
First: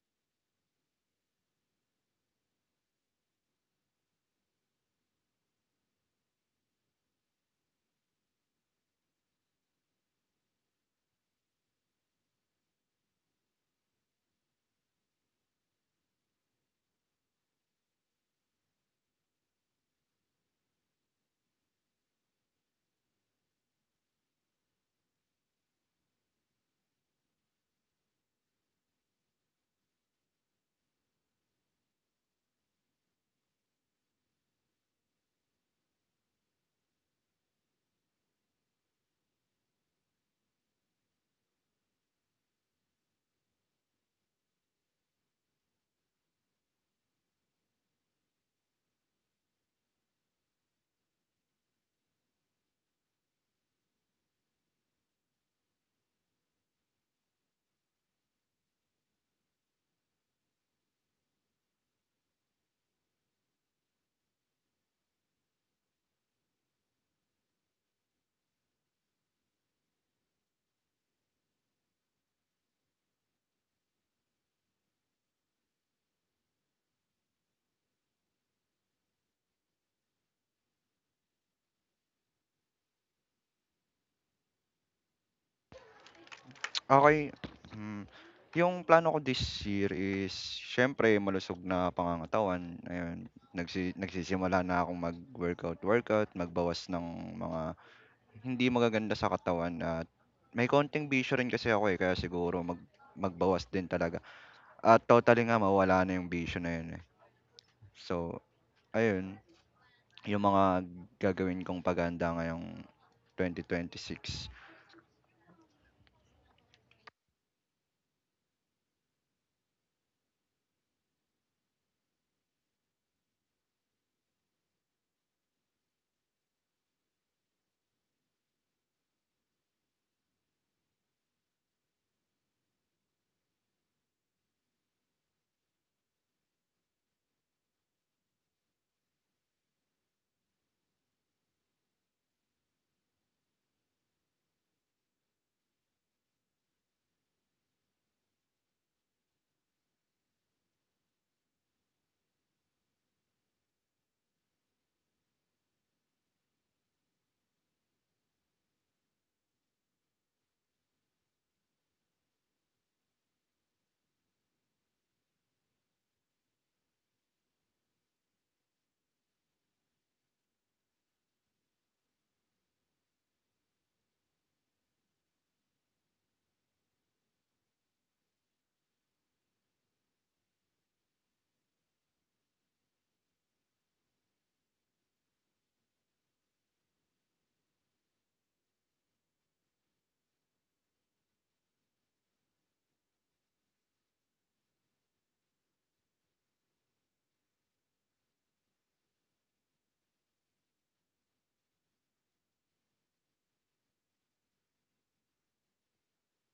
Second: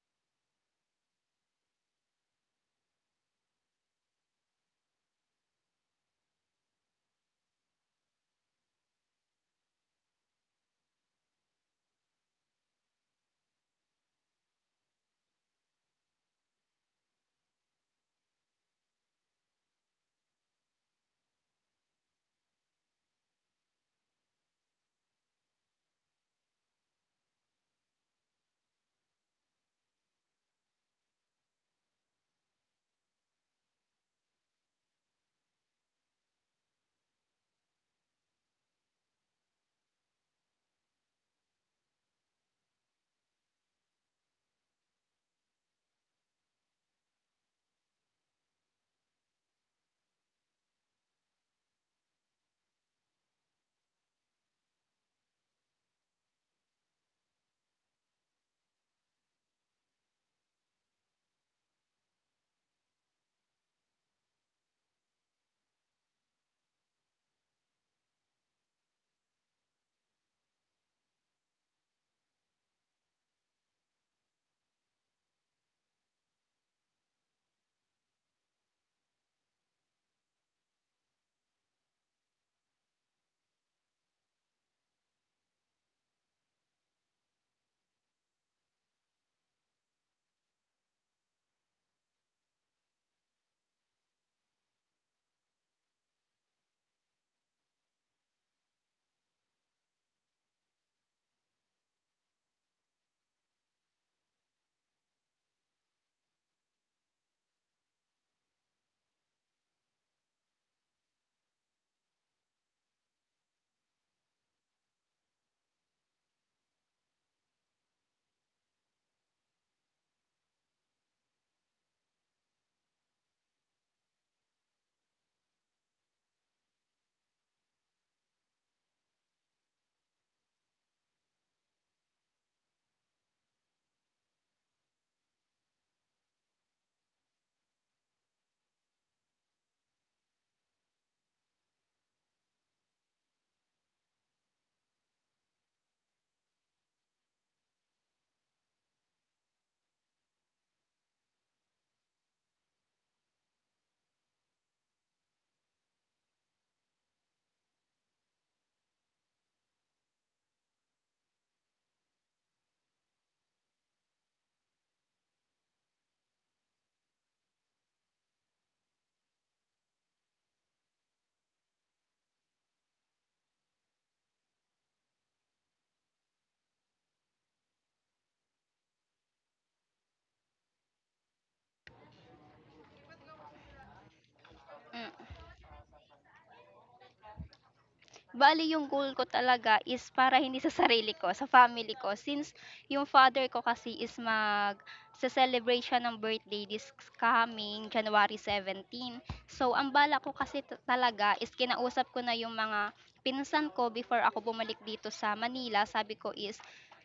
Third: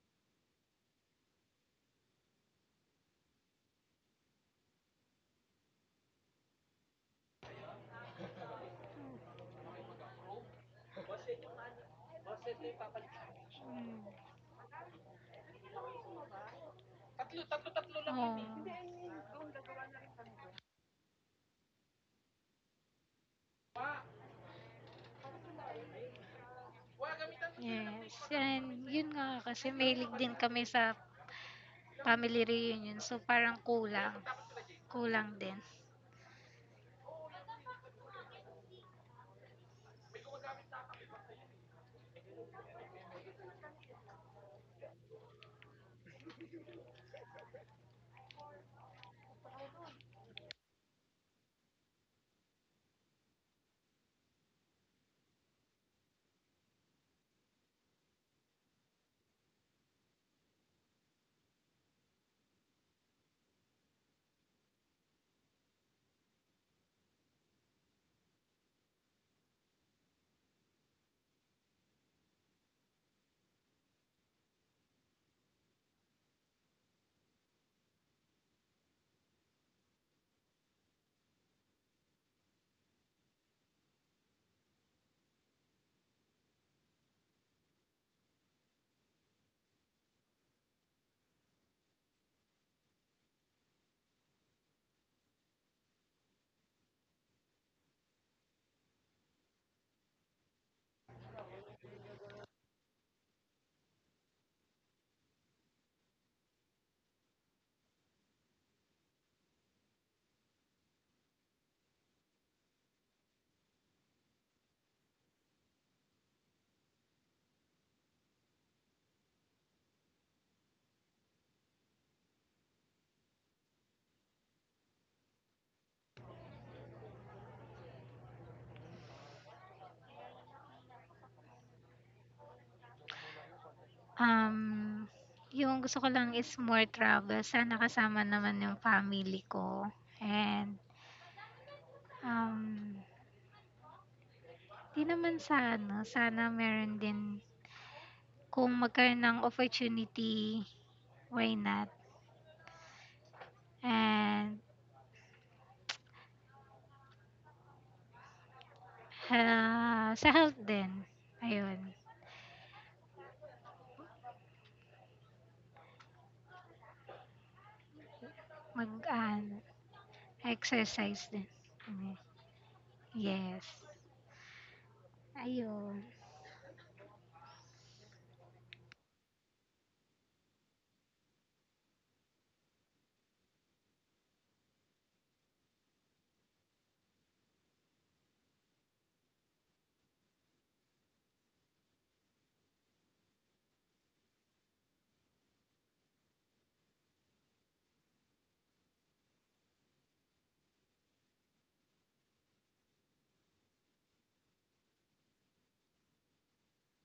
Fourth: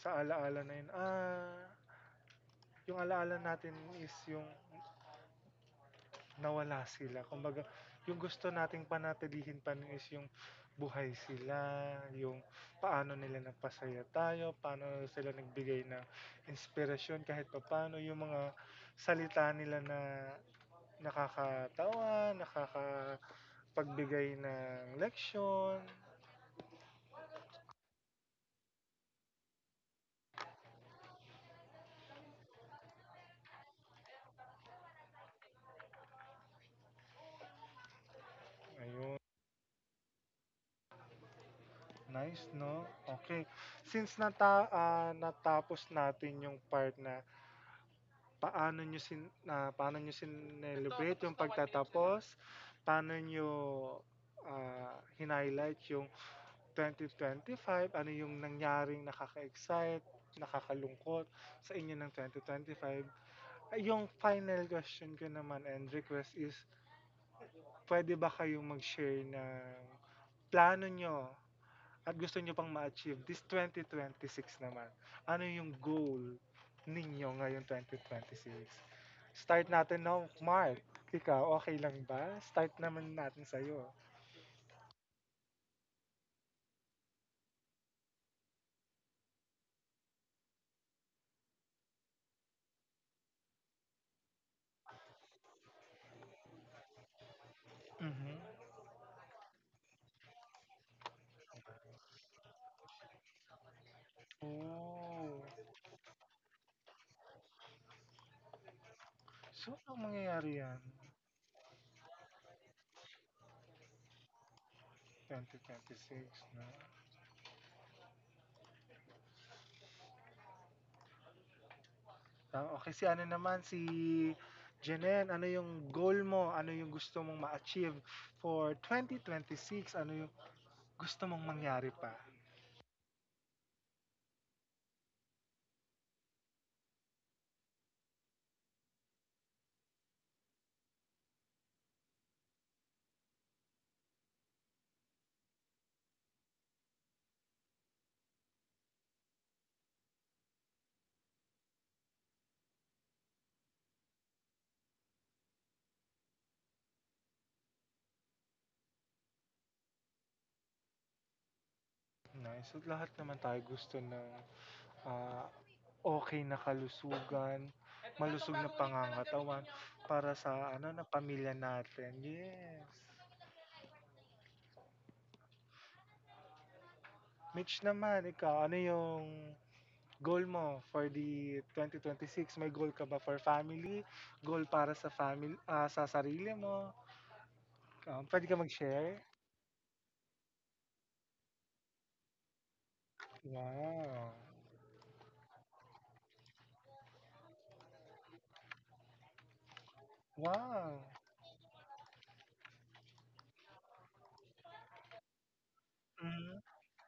Speaker 1: sa alaala na yun, ah, yung alaala natin is yung nawala sila. Kumbaga, yung gusto nating panatilihin pa nun is yung buhay sila, yung paano nila nagpasaya
Speaker 3: Mm.
Speaker 1: tayo, paano sila nagbigay ng inspirasyon
Speaker 3: Tatlo,
Speaker 1: kahit pa
Speaker 3: tatlo,
Speaker 1: paano
Speaker 3: tatlo lang.
Speaker 1: yung mga
Speaker 3: Oh.
Speaker 1: salita nila na nakakatawa, nakakapagbigay ng leksyon.
Speaker 3: Yes. And yun nga kasi mahilig din kami sa family reunion, so parang kulang, kulang din.
Speaker 1: Nice, no? Okay. Since nata, ah, natapos natin yung part na paano nyo sin na paano nyo sinelebrate ito, yung pagtatapos, paano nyo ah, hinighlight yung 2025, ano yung nangyaring nakaka-excite, nakakalungkot sa inyo ng 2025. Ay, yung final question ko naman and request is, pwede ba kayong mag-share ng plano nyo at gusto nyo pang ma-achieve this 2026 naman, ano yung goal ninyo ngayon 2026? Start natin now, Mark. Ikaw, okay lang ba? Start naman natin sa'yo.
Speaker 4: Okey, hmm, yung plano ko this year is siyempre malusog na pangangatawan, ayun. Nagsisimula na akong mag-workout-workout, magbawas ng mga
Speaker 1: Mhm.
Speaker 4: hindi magaganda sa katawan at may konting bisyo rin kasi ako, eh, kaya siguro magbawas din talaga
Speaker 1: Oh.
Speaker 4: at totally nga mawawala na yung bisyo na yun, eh. So,
Speaker 1: So,
Speaker 4: ayun,
Speaker 1: anong mangyayari yan?
Speaker 4: yung mga gagawin kong paghahanda ngayong 2026.
Speaker 1: 2026, no? Ah, okay, si ano naman, si Jenen, ano yung goal mo? Ano yung gusto mong ma-achieve for 2026? Ano yung gusto mong mangyari pa?
Speaker 3: Um, yung gusto ko lang is more travel, sana kasama naman yung family ko and, um, 'di naman sa ano, sana meron din kung magkaroon ng opportunity, why not? And, sa health din, ayun,
Speaker 1: Nice. At lahat naman tayo gusto ng, ah, okey na kalusugan, eto na malusog na
Speaker 3: mag-ano,
Speaker 1: pangangatawan para sa ano, na
Speaker 3: exercise din.
Speaker 1: pamilya natin,
Speaker 3: Mm,
Speaker 1: yes.
Speaker 3: yes, ayun.
Speaker 1: Mitch naman, ikaw ano yung goal mo for the 2026? May goal ka ba for family? Goal para sa
Speaker 2: Mm.
Speaker 1: family ah, sa sarili mo? Puwede ka
Speaker 2: Bali, yung goal
Speaker 1: mag-share?
Speaker 2: ko talaga is para hindi sa sarili ko, sa family ko, since yung father ko kasi is
Speaker 1: Wow.
Speaker 2: magse-celebrate siya ng birthday this coming January 17. So, ang balak ko kasi,
Speaker 1: Wow.
Speaker 2: talaga is kinausap ko na yung mga pinsan ko before ako bumalik dito sa Manila. Sabi ko is
Speaker 1: Mhm,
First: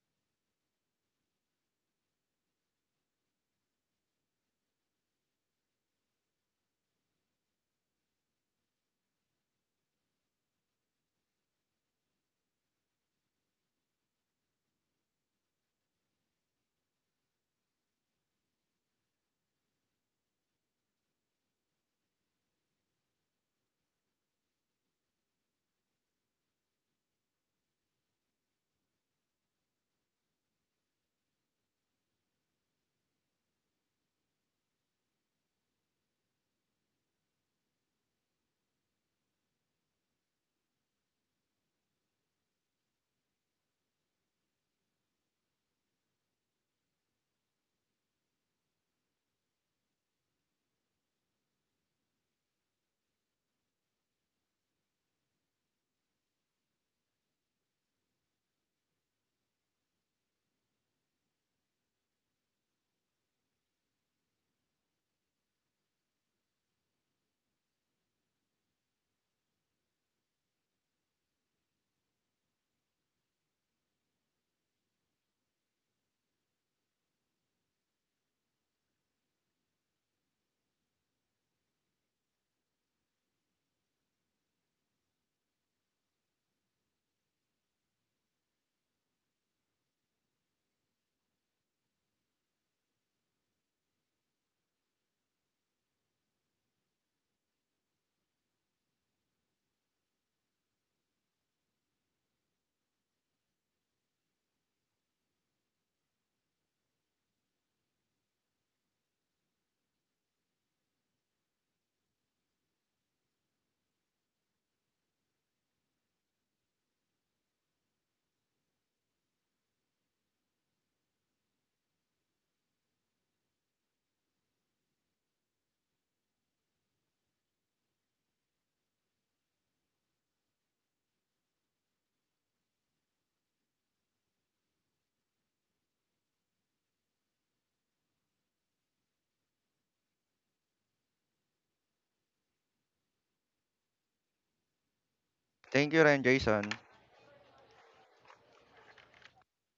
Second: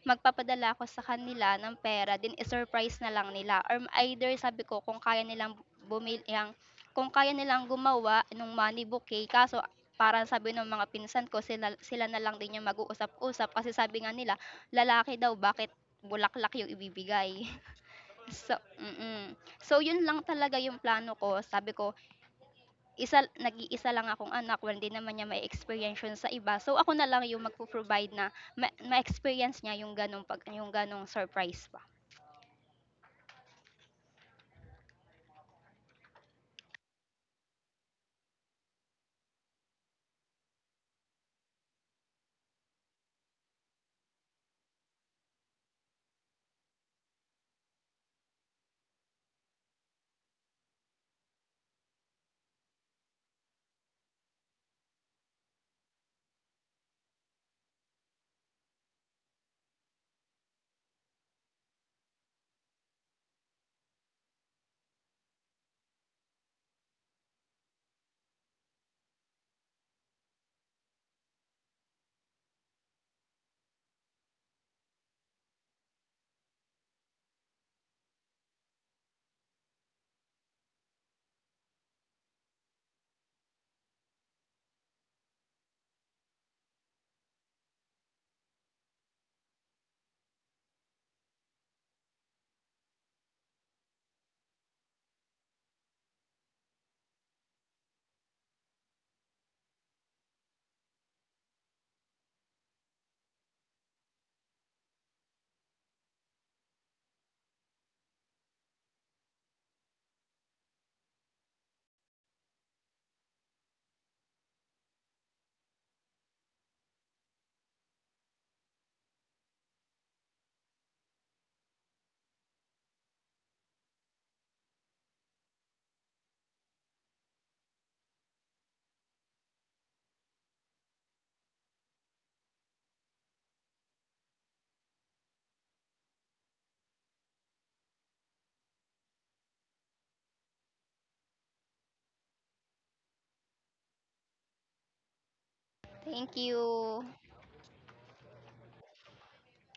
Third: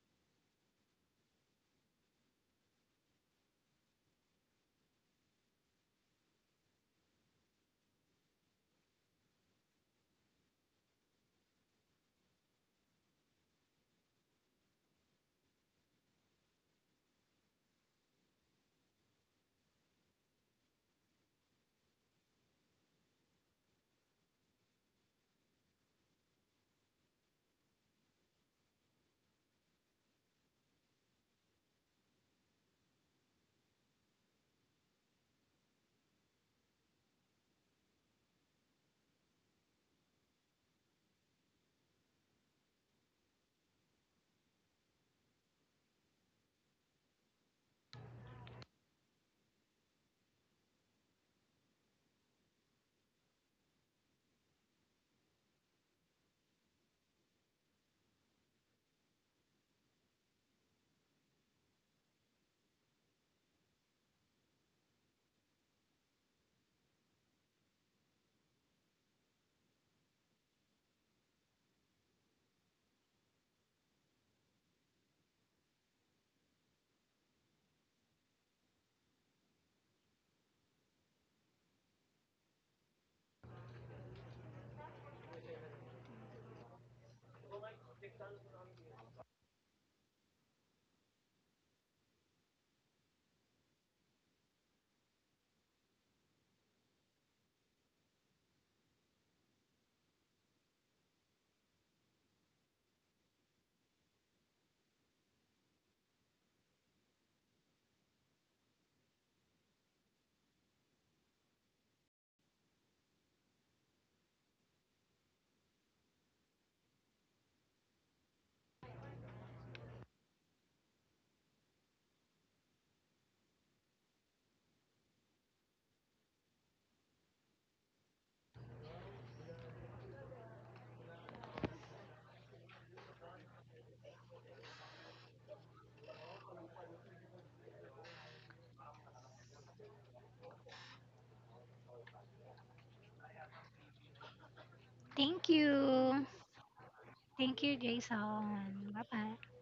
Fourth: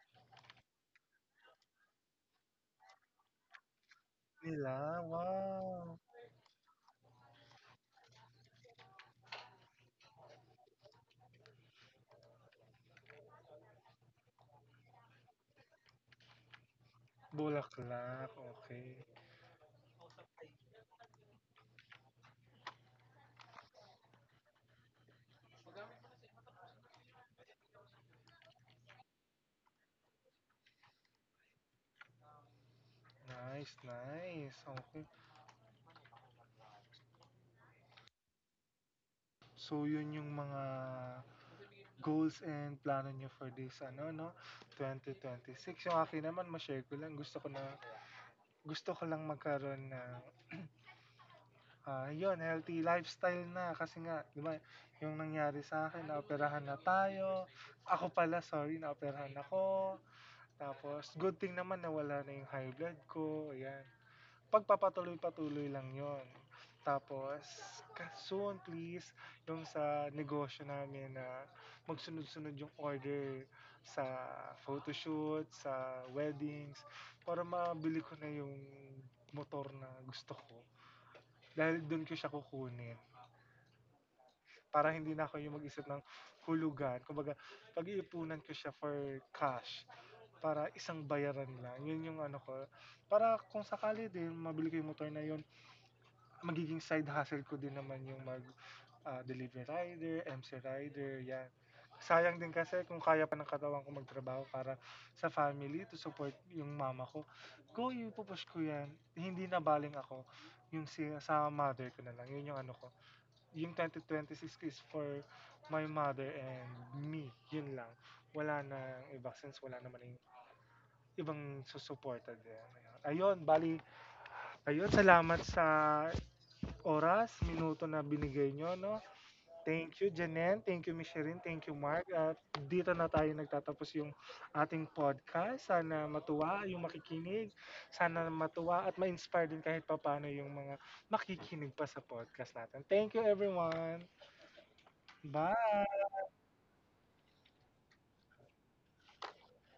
Speaker 2: magpapadala ako sa kanila ng pera, din surprise na lang nila or either sabi ko kung
Speaker 1: nila,
Speaker 2: kaya nilang
Speaker 1: wow.
Speaker 2: bumili ang kung kaya nilang gumawa ng money bouquet, kaso parang sabi nung mga pinsan ko sila sila na lang din yung mag-uusap-usap kasi sabi nga nila, lalaki daw, bakit bulaklak yung ibibigay.
Speaker 1: Bulaklak,
Speaker 2: So
Speaker 1: okay.
Speaker 2: mm. So yun lang talaga yung plano ko. Sabi ko, nag-iisa lang akong anak, well, hindi naman niya may experience yun sa iba. So ako na lang yung magpo-provide na ma-experience niya yung ganong surprise pa.
Speaker 1: Nice, nice. Oh, okay. So, yun yung mga goals and plano nyo for this, ano, no? 2026. Yung akin naman, ma-share ko lang. Gusto ko na, gusto ko lang magkaroon ng, ah, yun, healthy lifestyle na. Kasi nga, di ba, yung nangyari sa akin, naoperahan na tayo. Ako pala, sorry, naoperahan ako. Tapos, good thing naman na wala na yung high blood ko. Ayan. Pagpapatuloy-patuloy lang yon, tapos, soon please, yung sa negosyo namin na magsunod-sunod yung order sa photoshoot, sa weddings, para mabili ko na yung motor na gusto ko. Dahil doon ko siya kukunin. Para hindi na ako yung mag-isip ng hulugan. Kumbaga, pag-iipunan ko siya for cash para isang bayaran lang. Yun yung ano ko. Para kung sakali din, mabili ko yung motor na yun, magiging side hustle ko din naman yung mag ah, delivery rider, MC rider, yan. Sayang din kasi kung kaya pa ng katawan ko magtrabaho para sa family to support yung mama ko. Go, ipupush ko yan. Hindi na baling ako yung si, sa mother ko na lang. Yun yung ano ko. Yung 2026 is for my mother and me. Yun lang. Wala na iba since wala naman yung ibang susuporta din. Ayun, bali, ayun, salamat sa oras, minuto na binigay nyo, no? Thank you, Janen. Thank you, Micheline. Thank you, Mark. At dito na tayo nagtatapos yung ating podcast. Sana matuwa yung makikinig. Sana matuwa at ma-inspire din kahit papano yung mga makikinig pa sa podcast natin. Thank you, everyone.
Speaker 3: Thank
Speaker 4: Thank
Speaker 1: Bye!
Speaker 4: you rin,
Speaker 2: Thank
Speaker 3: you.
Speaker 4: Jason.
Speaker 2: you.
Speaker 3: Thank you, Jason. Bye bye.